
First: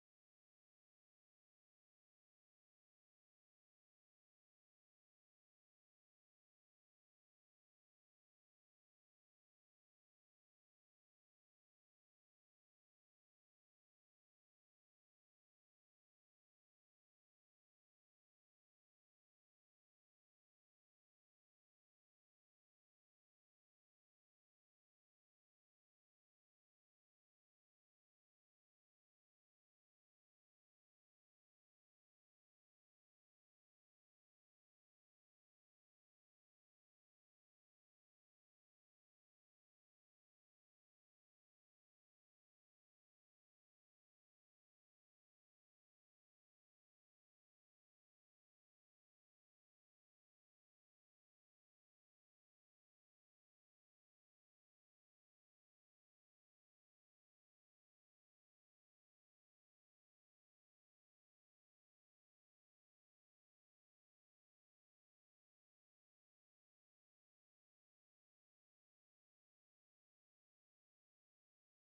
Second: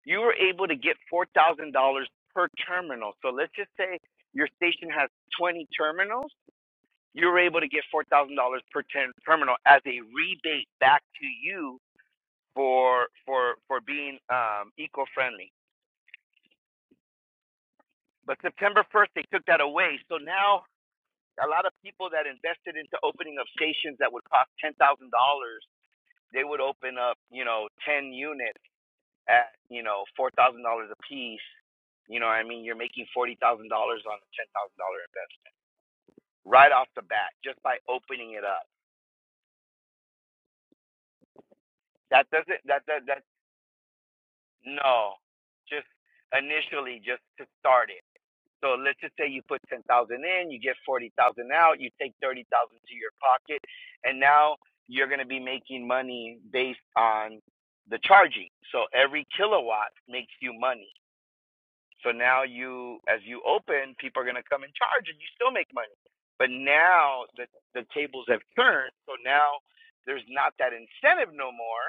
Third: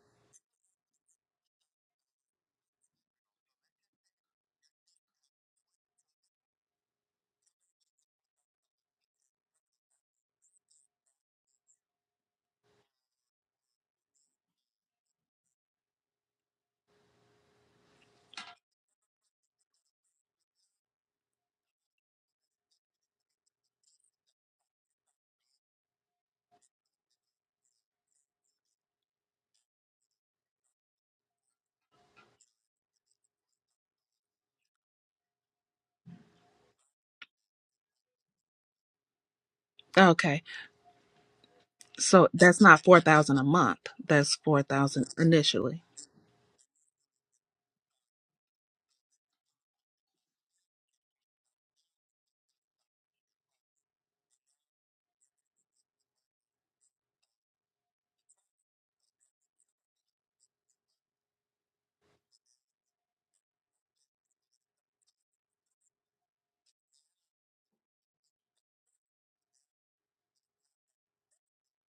[SPEAKER 1] you were able to get four thousand dollars per terminal. So let's just say your station has twenty terminals. You were able to get four thousand dollars per terminal as a rebate back to you for for for being um, eco-friendly. But September first, they took that away. So now a lot of people that invested into opening up stations that would cost ten thousand dollars, they would open up you know ten units at you know four thousand dollars a piece, you know what I mean? You're making forty thousand dollars on a ten thousand dollar investment right off the bat just by opening it up.
[SPEAKER 3] Okay. So
[SPEAKER 1] That
[SPEAKER 3] that's
[SPEAKER 1] doesn't
[SPEAKER 3] not
[SPEAKER 1] that that that
[SPEAKER 3] 4000 a month. That's 4000
[SPEAKER 1] no,
[SPEAKER 3] initially.
[SPEAKER 1] just initially just to start it. So let's just say you put ten thousand in, you get forty thousand out, you take thirty thousand to your pocket, and now you're going to be making money based on the charging. So every kilowatt makes you money So now you, as you open, people are going to come and charge, and you still make money. But now the the tables have turned, so now there's not that incentive no more.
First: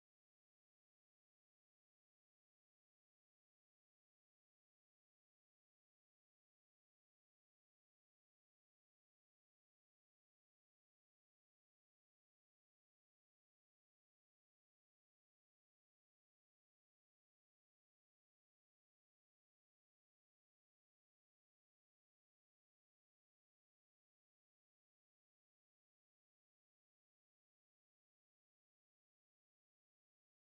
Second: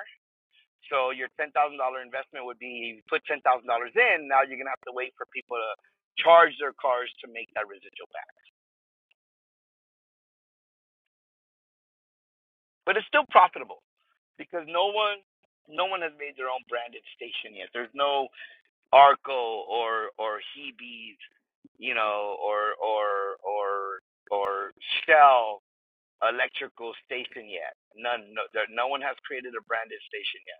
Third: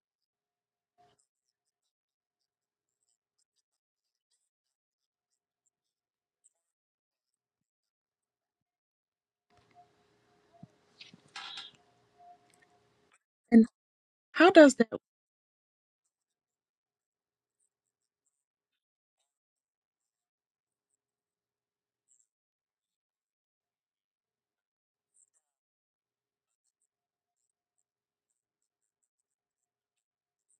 [SPEAKER 1] So your ten thousand dollar investment would be you put ten thousand dollars in. Now you're gonna have to wait for people to charge their cars to make that residual back. But it's still
[SPEAKER 3] And
[SPEAKER 1] profitable
[SPEAKER 3] how
[SPEAKER 1] because
[SPEAKER 3] does that
[SPEAKER 1] no one no one has made their own branded station yet. There's no Arco or or Hebe's, you know, or or or or Shell electrical station yet. None, no, there, no one has created a branded station yet.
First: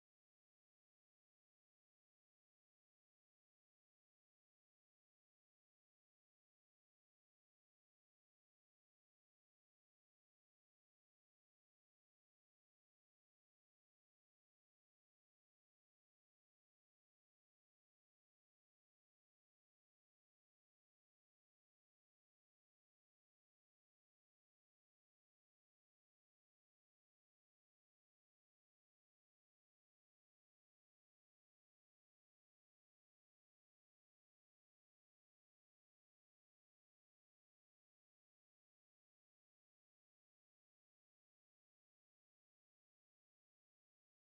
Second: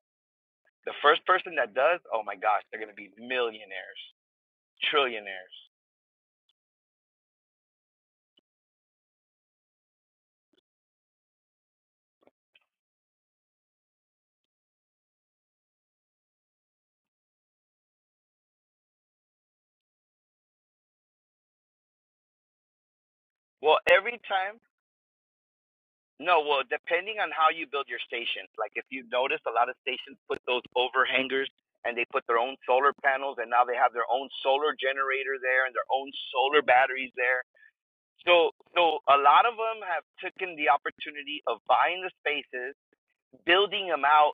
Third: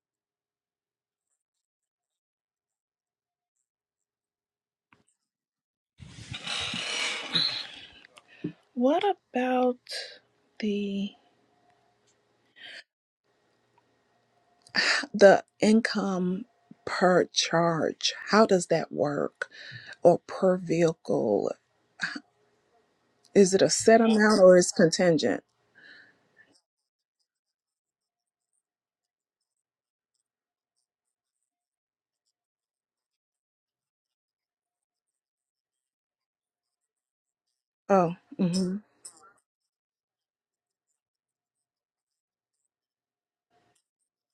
[SPEAKER 1] The first person that does, oh my gosh, they're gonna be millionaires, trillionaires.
[SPEAKER 3] What about the the income per charge? How does that work or per vehicle? Is it a
[SPEAKER 1] Well,
[SPEAKER 3] set
[SPEAKER 1] every
[SPEAKER 3] amount or
[SPEAKER 1] time,
[SPEAKER 3] is contingent?
[SPEAKER 1] no, well, depending on how you build your station. Like if you notice, a lot of stations put those overhangers and they put their own solar panels, and now they have their own solar generator there and their own solar batteries there
[SPEAKER 3] Oh,
[SPEAKER 1] So,
[SPEAKER 3] mhm.
[SPEAKER 1] so a lot of them have taken the opportunity of buying the spaces, building them out,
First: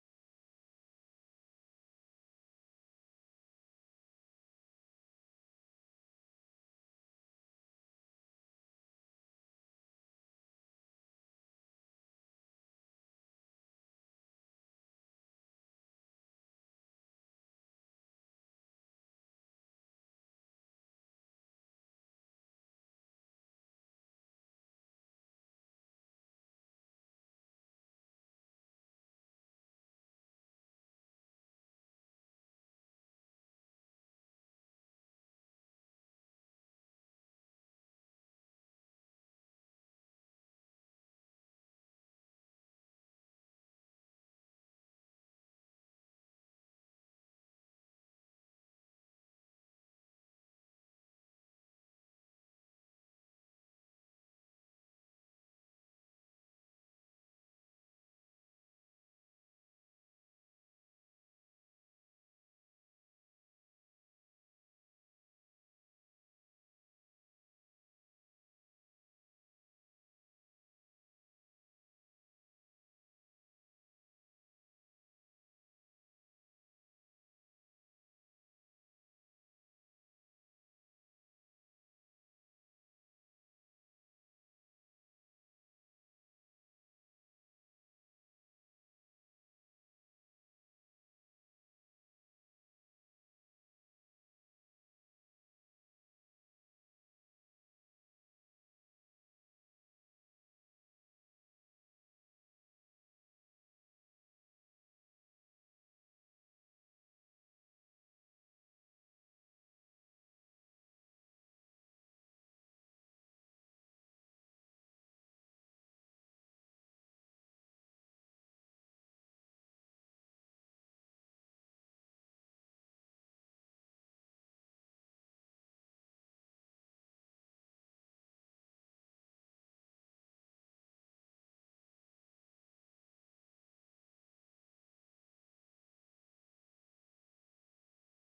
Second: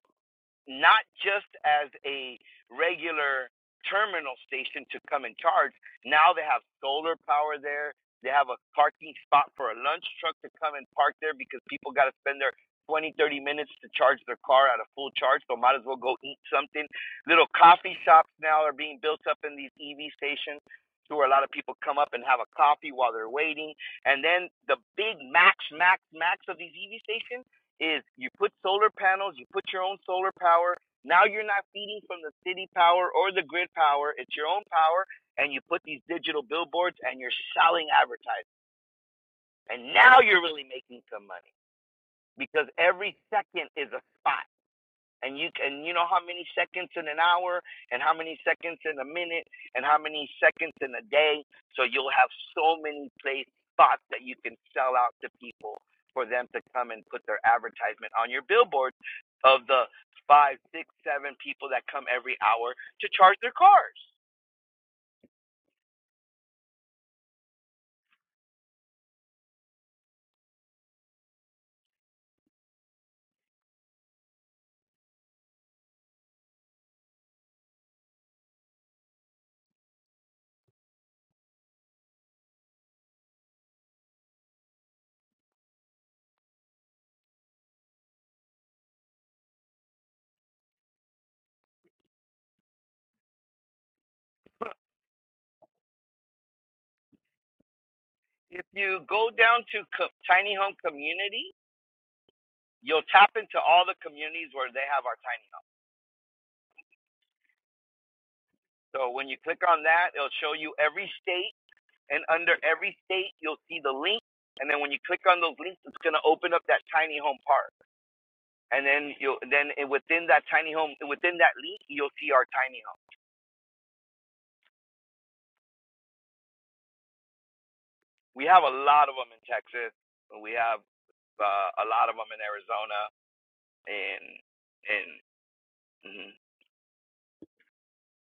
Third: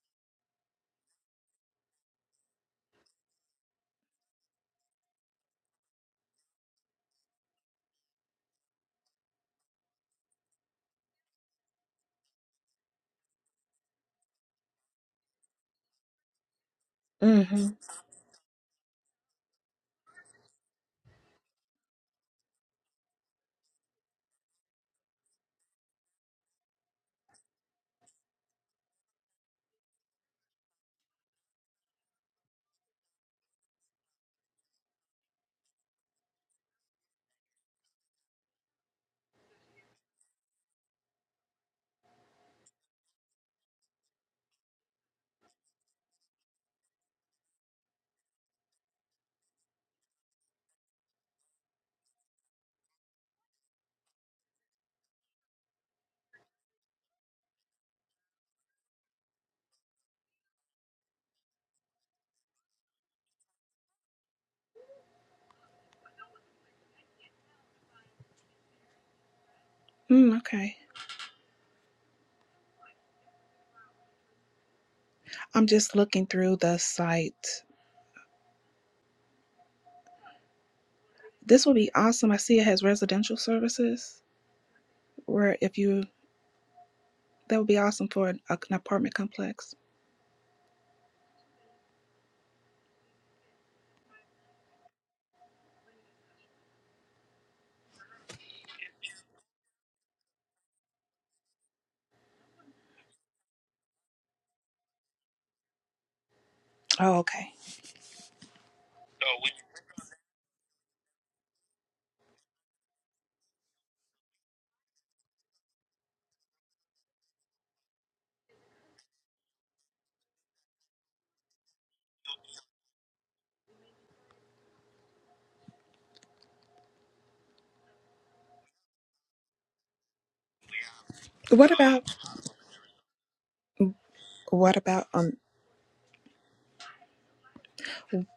[SPEAKER 1] not just as a regular terminal station to come and charge. Now they have solar power there. They have a parking spot for a lunch truck to come and park there because people got to spend their 20, 30 minutes to charge their car at a full charge. So might as well go eat something. Little
[SPEAKER 3] Mhm.
[SPEAKER 1] coffee shops now are being built up in these EV stations to where a lot of people come up and have a coffee while they're waiting. And then the big max, max, max of these EV stations is you put solar panels, you put your own solar power. Now you're not feeding from the city power or the grid power, it's your own power, and you put these digital billboards and you're selling advertising. And now you're really making some money because every second is a spot and you can you know how many seconds in an hour and how many seconds in a minute and how many seconds in a day so you'll have so many place spots that you can sell out to people for them to come and put their advertisement on your billboard of the five six seven people that come every hour to charge their cars
[SPEAKER 3] Mm, okay. I'm just looking through the site. This would be awesome. I see it has residential services where if you that would be awesome for an, an apartment complex.
[SPEAKER 1] if you go down to co- tiny home community you'll tap into all the communities where they have our tiny home
[SPEAKER 3] Oh, okay.
[SPEAKER 1] so
[SPEAKER 3] So
[SPEAKER 1] when you click
[SPEAKER 3] we,
[SPEAKER 1] on that it'll show you every state And under every state, you'll see the link. And then when you click on those links, it's gonna open up that tiny home park. And then you will then it- within that tiny home, within that link, you'll see our tiny home. We have a lot of them in Texas. and We have
[SPEAKER 3] What
[SPEAKER 1] uh, a lot of
[SPEAKER 3] about
[SPEAKER 1] them in Arizona and
[SPEAKER 3] what about
[SPEAKER 1] and
[SPEAKER 3] on
[SPEAKER 1] mhm.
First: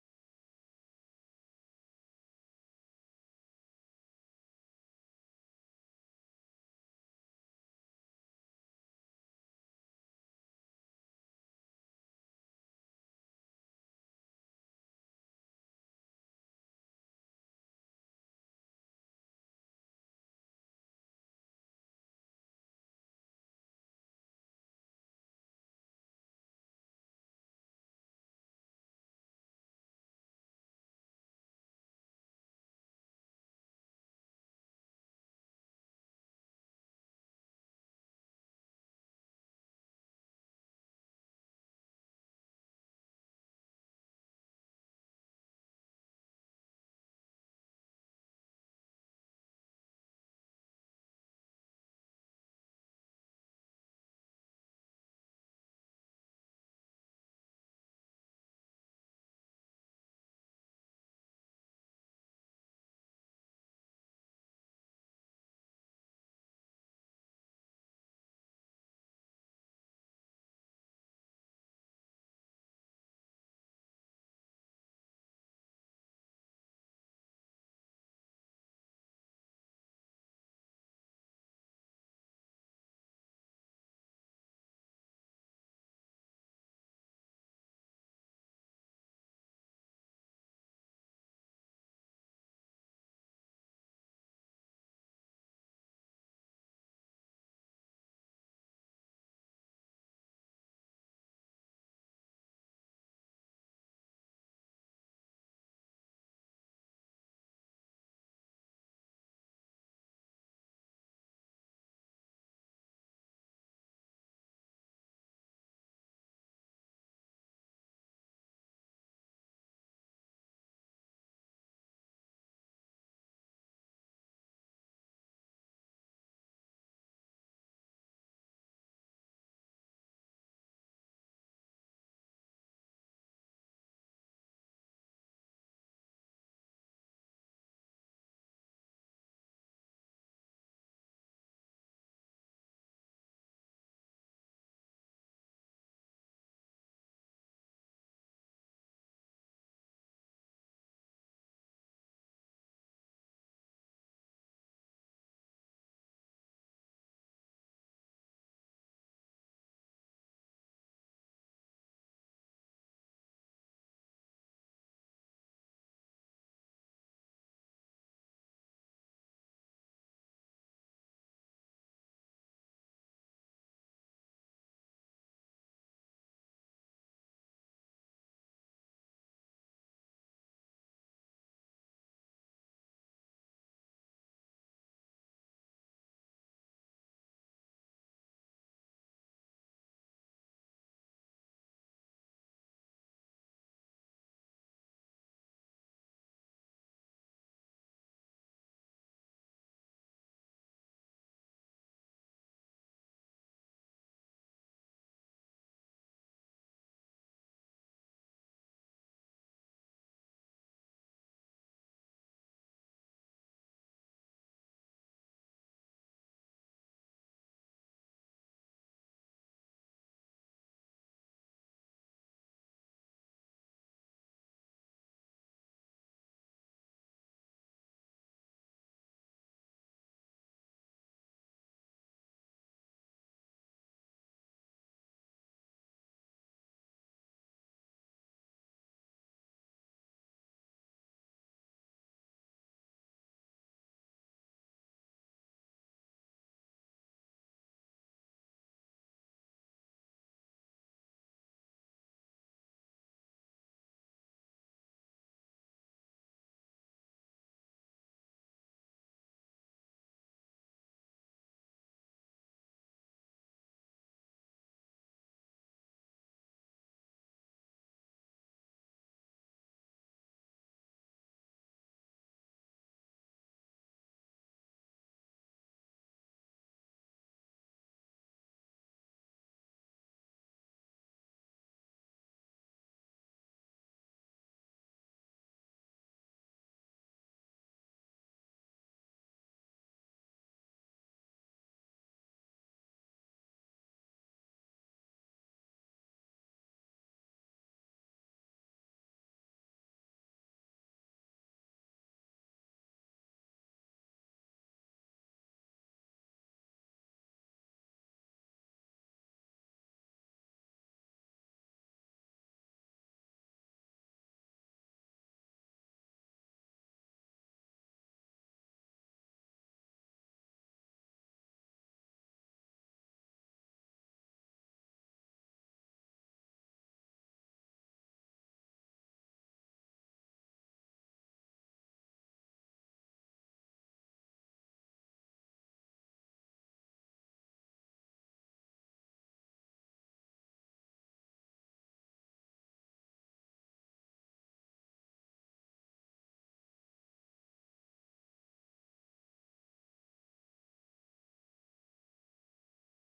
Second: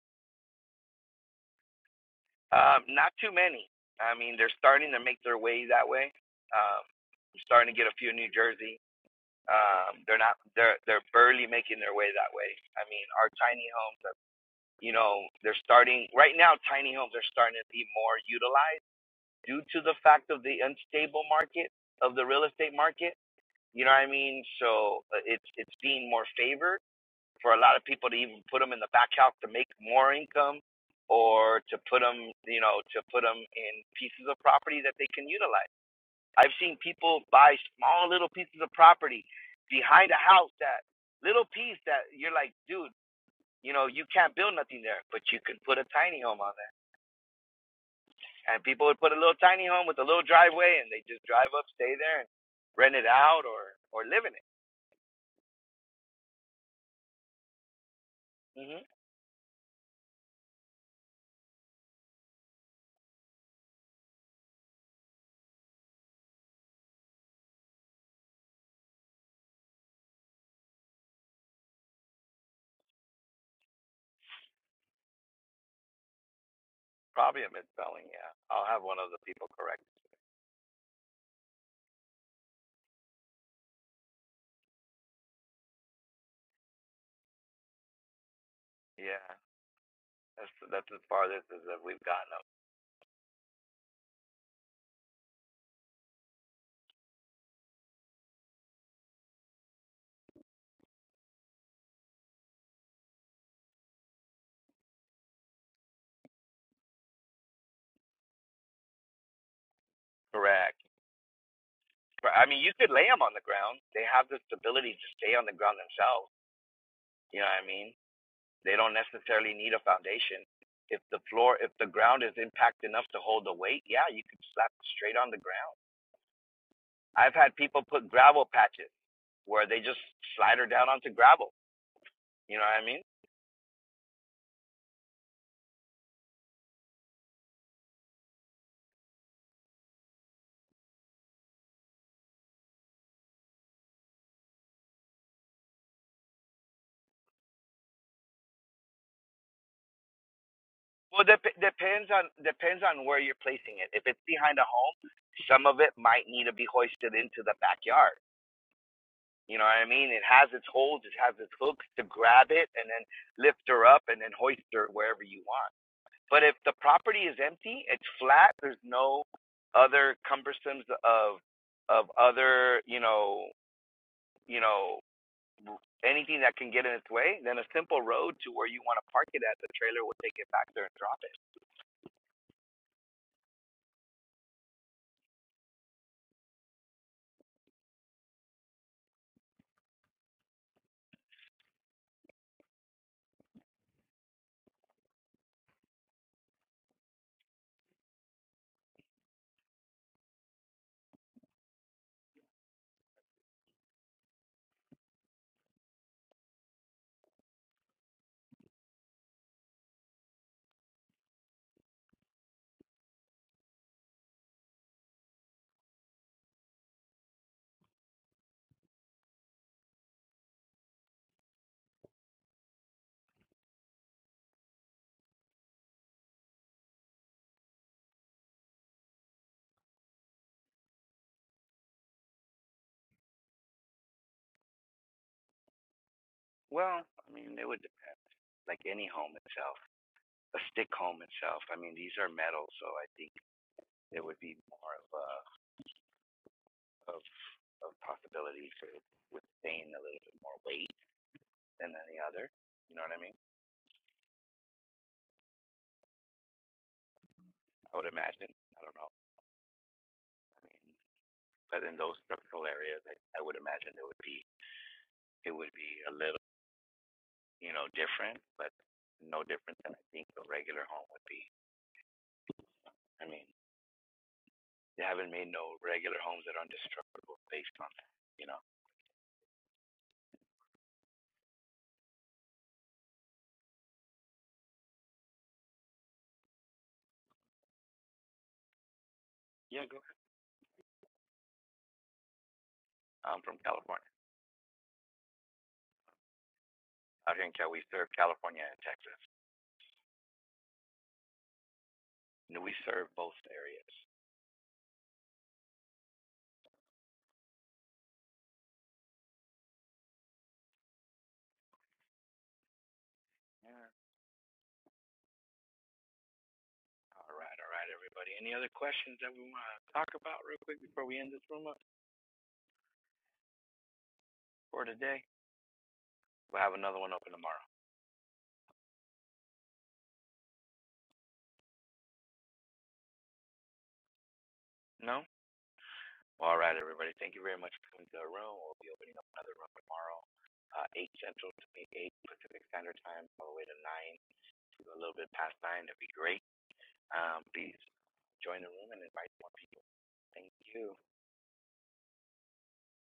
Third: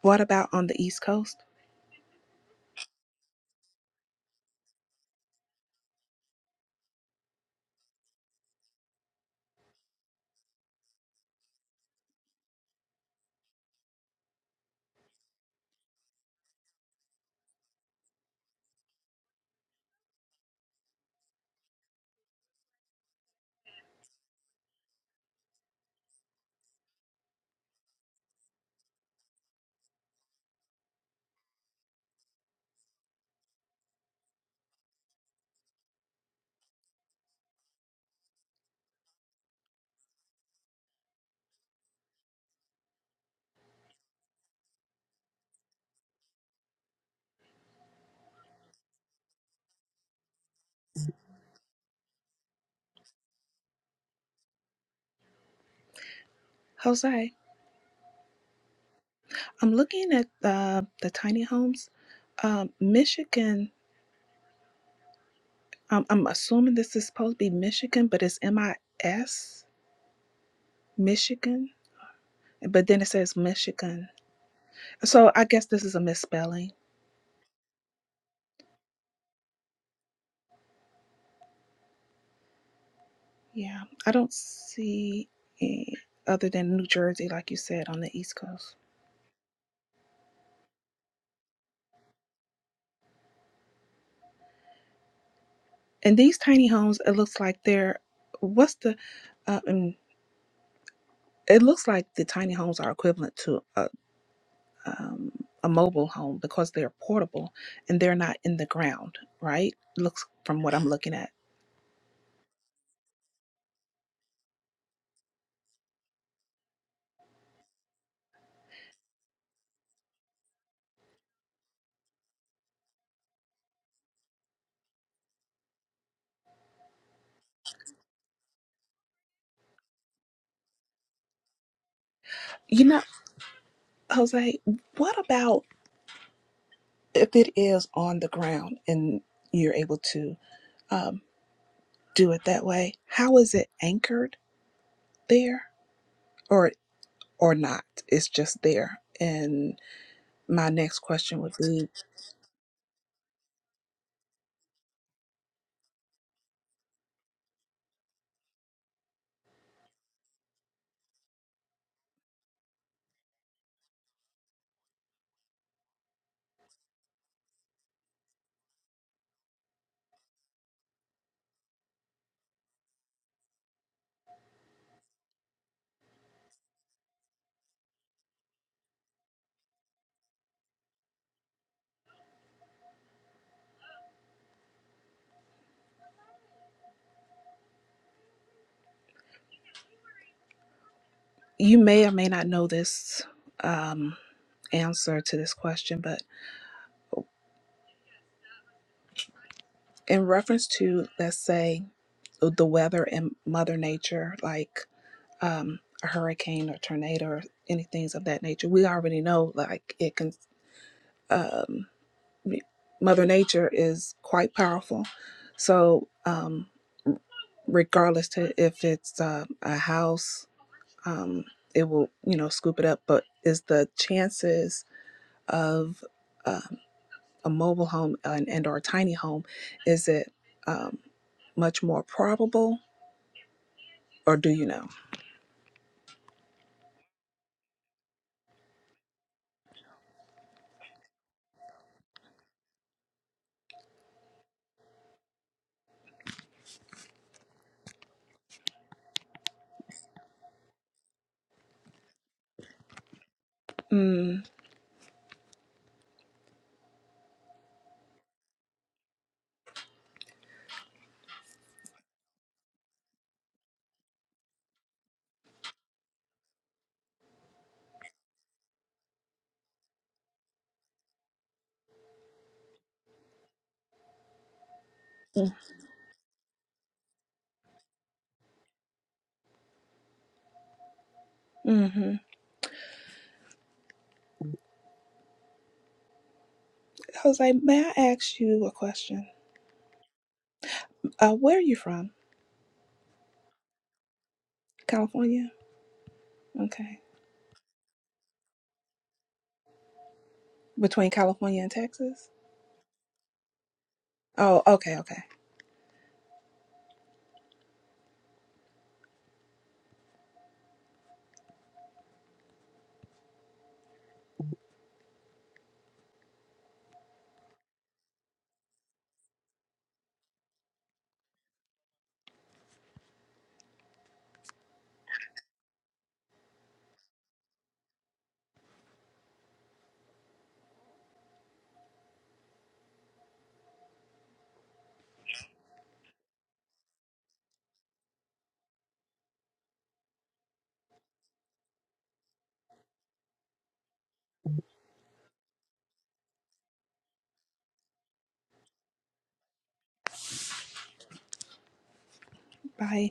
[SPEAKER 3] what about on the East Coast,
[SPEAKER 1] um, not too many. I mean, they're starting to make their way that way. Um, I'm starting to get a few in New Jersey. Um, they're not they're they're barely making their way that way. I mean, our tiny homes. you know, they're starting right now. Tiny homes are starting to be more utilized due to the fact of the unstable market of the real estate market. You know what I mean? So uh, it's it's being more favored for a lot of people to even put them in the back house to make more income, or to put them, you know, to put them in pieces of property that they can utilize. I've seen people buy small little pieces of property behind a house that little piece that you're like, dude you know, you can't build nothing there, but you can put a tiny home on there. And people would put a little tiny home with a little driveway, and they just drive up, stay there, and rent it out or or live in it.
[SPEAKER 3] Jose?
[SPEAKER 1] hmm
[SPEAKER 3] I'm looking at the the tiny homes, um, Michigan. Um, I'm assuming this is supposed to be Michigan, but it's M I S Michigan, but then it says Michigan. So I guess this is a misspelling.
[SPEAKER 1] Probably a misspelling. Yeah, I'll have one of the people correct.
[SPEAKER 3] Yeah, I don't see it other than New Jersey, like you said, on the East Coast.
[SPEAKER 1] Yeah, that's that's as far as we've gotten them.
[SPEAKER 3] And these tiny homes, it looks like they're what's the, uh, um, it looks like the tiny homes are equivalent to a um, a mobile home because they're portable and they're not in the ground, right? Looks from what
[SPEAKER 1] Correct.
[SPEAKER 3] I'm looking at.
[SPEAKER 1] I mean, you could lay them on the ground. They have the stability to stay on the ground themselves. You know what I mean? They don't necessarily need a foundation. If the floor, if the ground is impact enough to hold the weight, yeah, you could slap it straight on the ground I've had people put gravel patches where they just slide her down onto gravel. You know what I
[SPEAKER 3] You know,
[SPEAKER 1] mean?
[SPEAKER 3] Jose, what about if it is on the ground and you're able to um, do it that way? How is it anchored there? or? or not. It's just there. And my next
[SPEAKER 1] Well,
[SPEAKER 3] question
[SPEAKER 1] dep
[SPEAKER 3] would be
[SPEAKER 1] depends on depends on where you're placing it. If it's behind a home, some of it might need to be hoisted into the backyard. You know what I mean? It has its holds. it has its hooks to grab it and then lift her up and then hoist her wherever you want. But if the property is empty, it's flat, there's no other cumbersomes of of other, you know, you know, anything that can get in its way, then a simple road to where you want to park it at, the trailer will take it back there and drop it.
[SPEAKER 3] you may or may not know this um, answer to this question, but in reference to, let's say, the weather and Mother Nature, like um, a hurricane or tornado or any things of that nature, we already know like it can, um, we- Mother Nature is quite powerful. So, um, regardless to if it's uh, a house um, it will you know scoop it up but is the chances of uh, a mobile home and, and or a tiny home is it um, much more probable or do you know
[SPEAKER 1] Well, I mean, it would depend. Like any home itself, a stick home itself. I mean, these are metal, so I think it would be more of a of of possibility to withstand a little bit more weight than any other. You know what I mean?
[SPEAKER 3] mm,
[SPEAKER 1] I would imagine. I don't know. I mean, but in those structural areas, I, I would imagine it would be it would be a little. you know, different, but no different than I think a regular home would be. I mean, they haven't made no regular homes that are indestructible based on that, you know.
[SPEAKER 3] mm-hmm. jose may i ask you a question
[SPEAKER 1] Yeah, go ahead.
[SPEAKER 3] uh, where are you from
[SPEAKER 1] I'm from California.
[SPEAKER 3] california okay
[SPEAKER 1] Out here in Cal, we serve California and Texas.
[SPEAKER 3] between california and texas
[SPEAKER 1] And we serve both areas.
[SPEAKER 3] oh okay okay
[SPEAKER 1] Yeah. All right, all right, everybody. Any other questions that we want to talk about real quick before we end this room up for today? We'll have another one open tomorrow. No? All right, everybody. Thank you very much for coming to our room. We'll be opening up another room tomorrow, uh, 8 Central to 8 Pacific Standard Time, all the way to 9, to a little bit past 9. That'd be great. Um, please join the room and invite more people. Thank you.
[SPEAKER 3] bye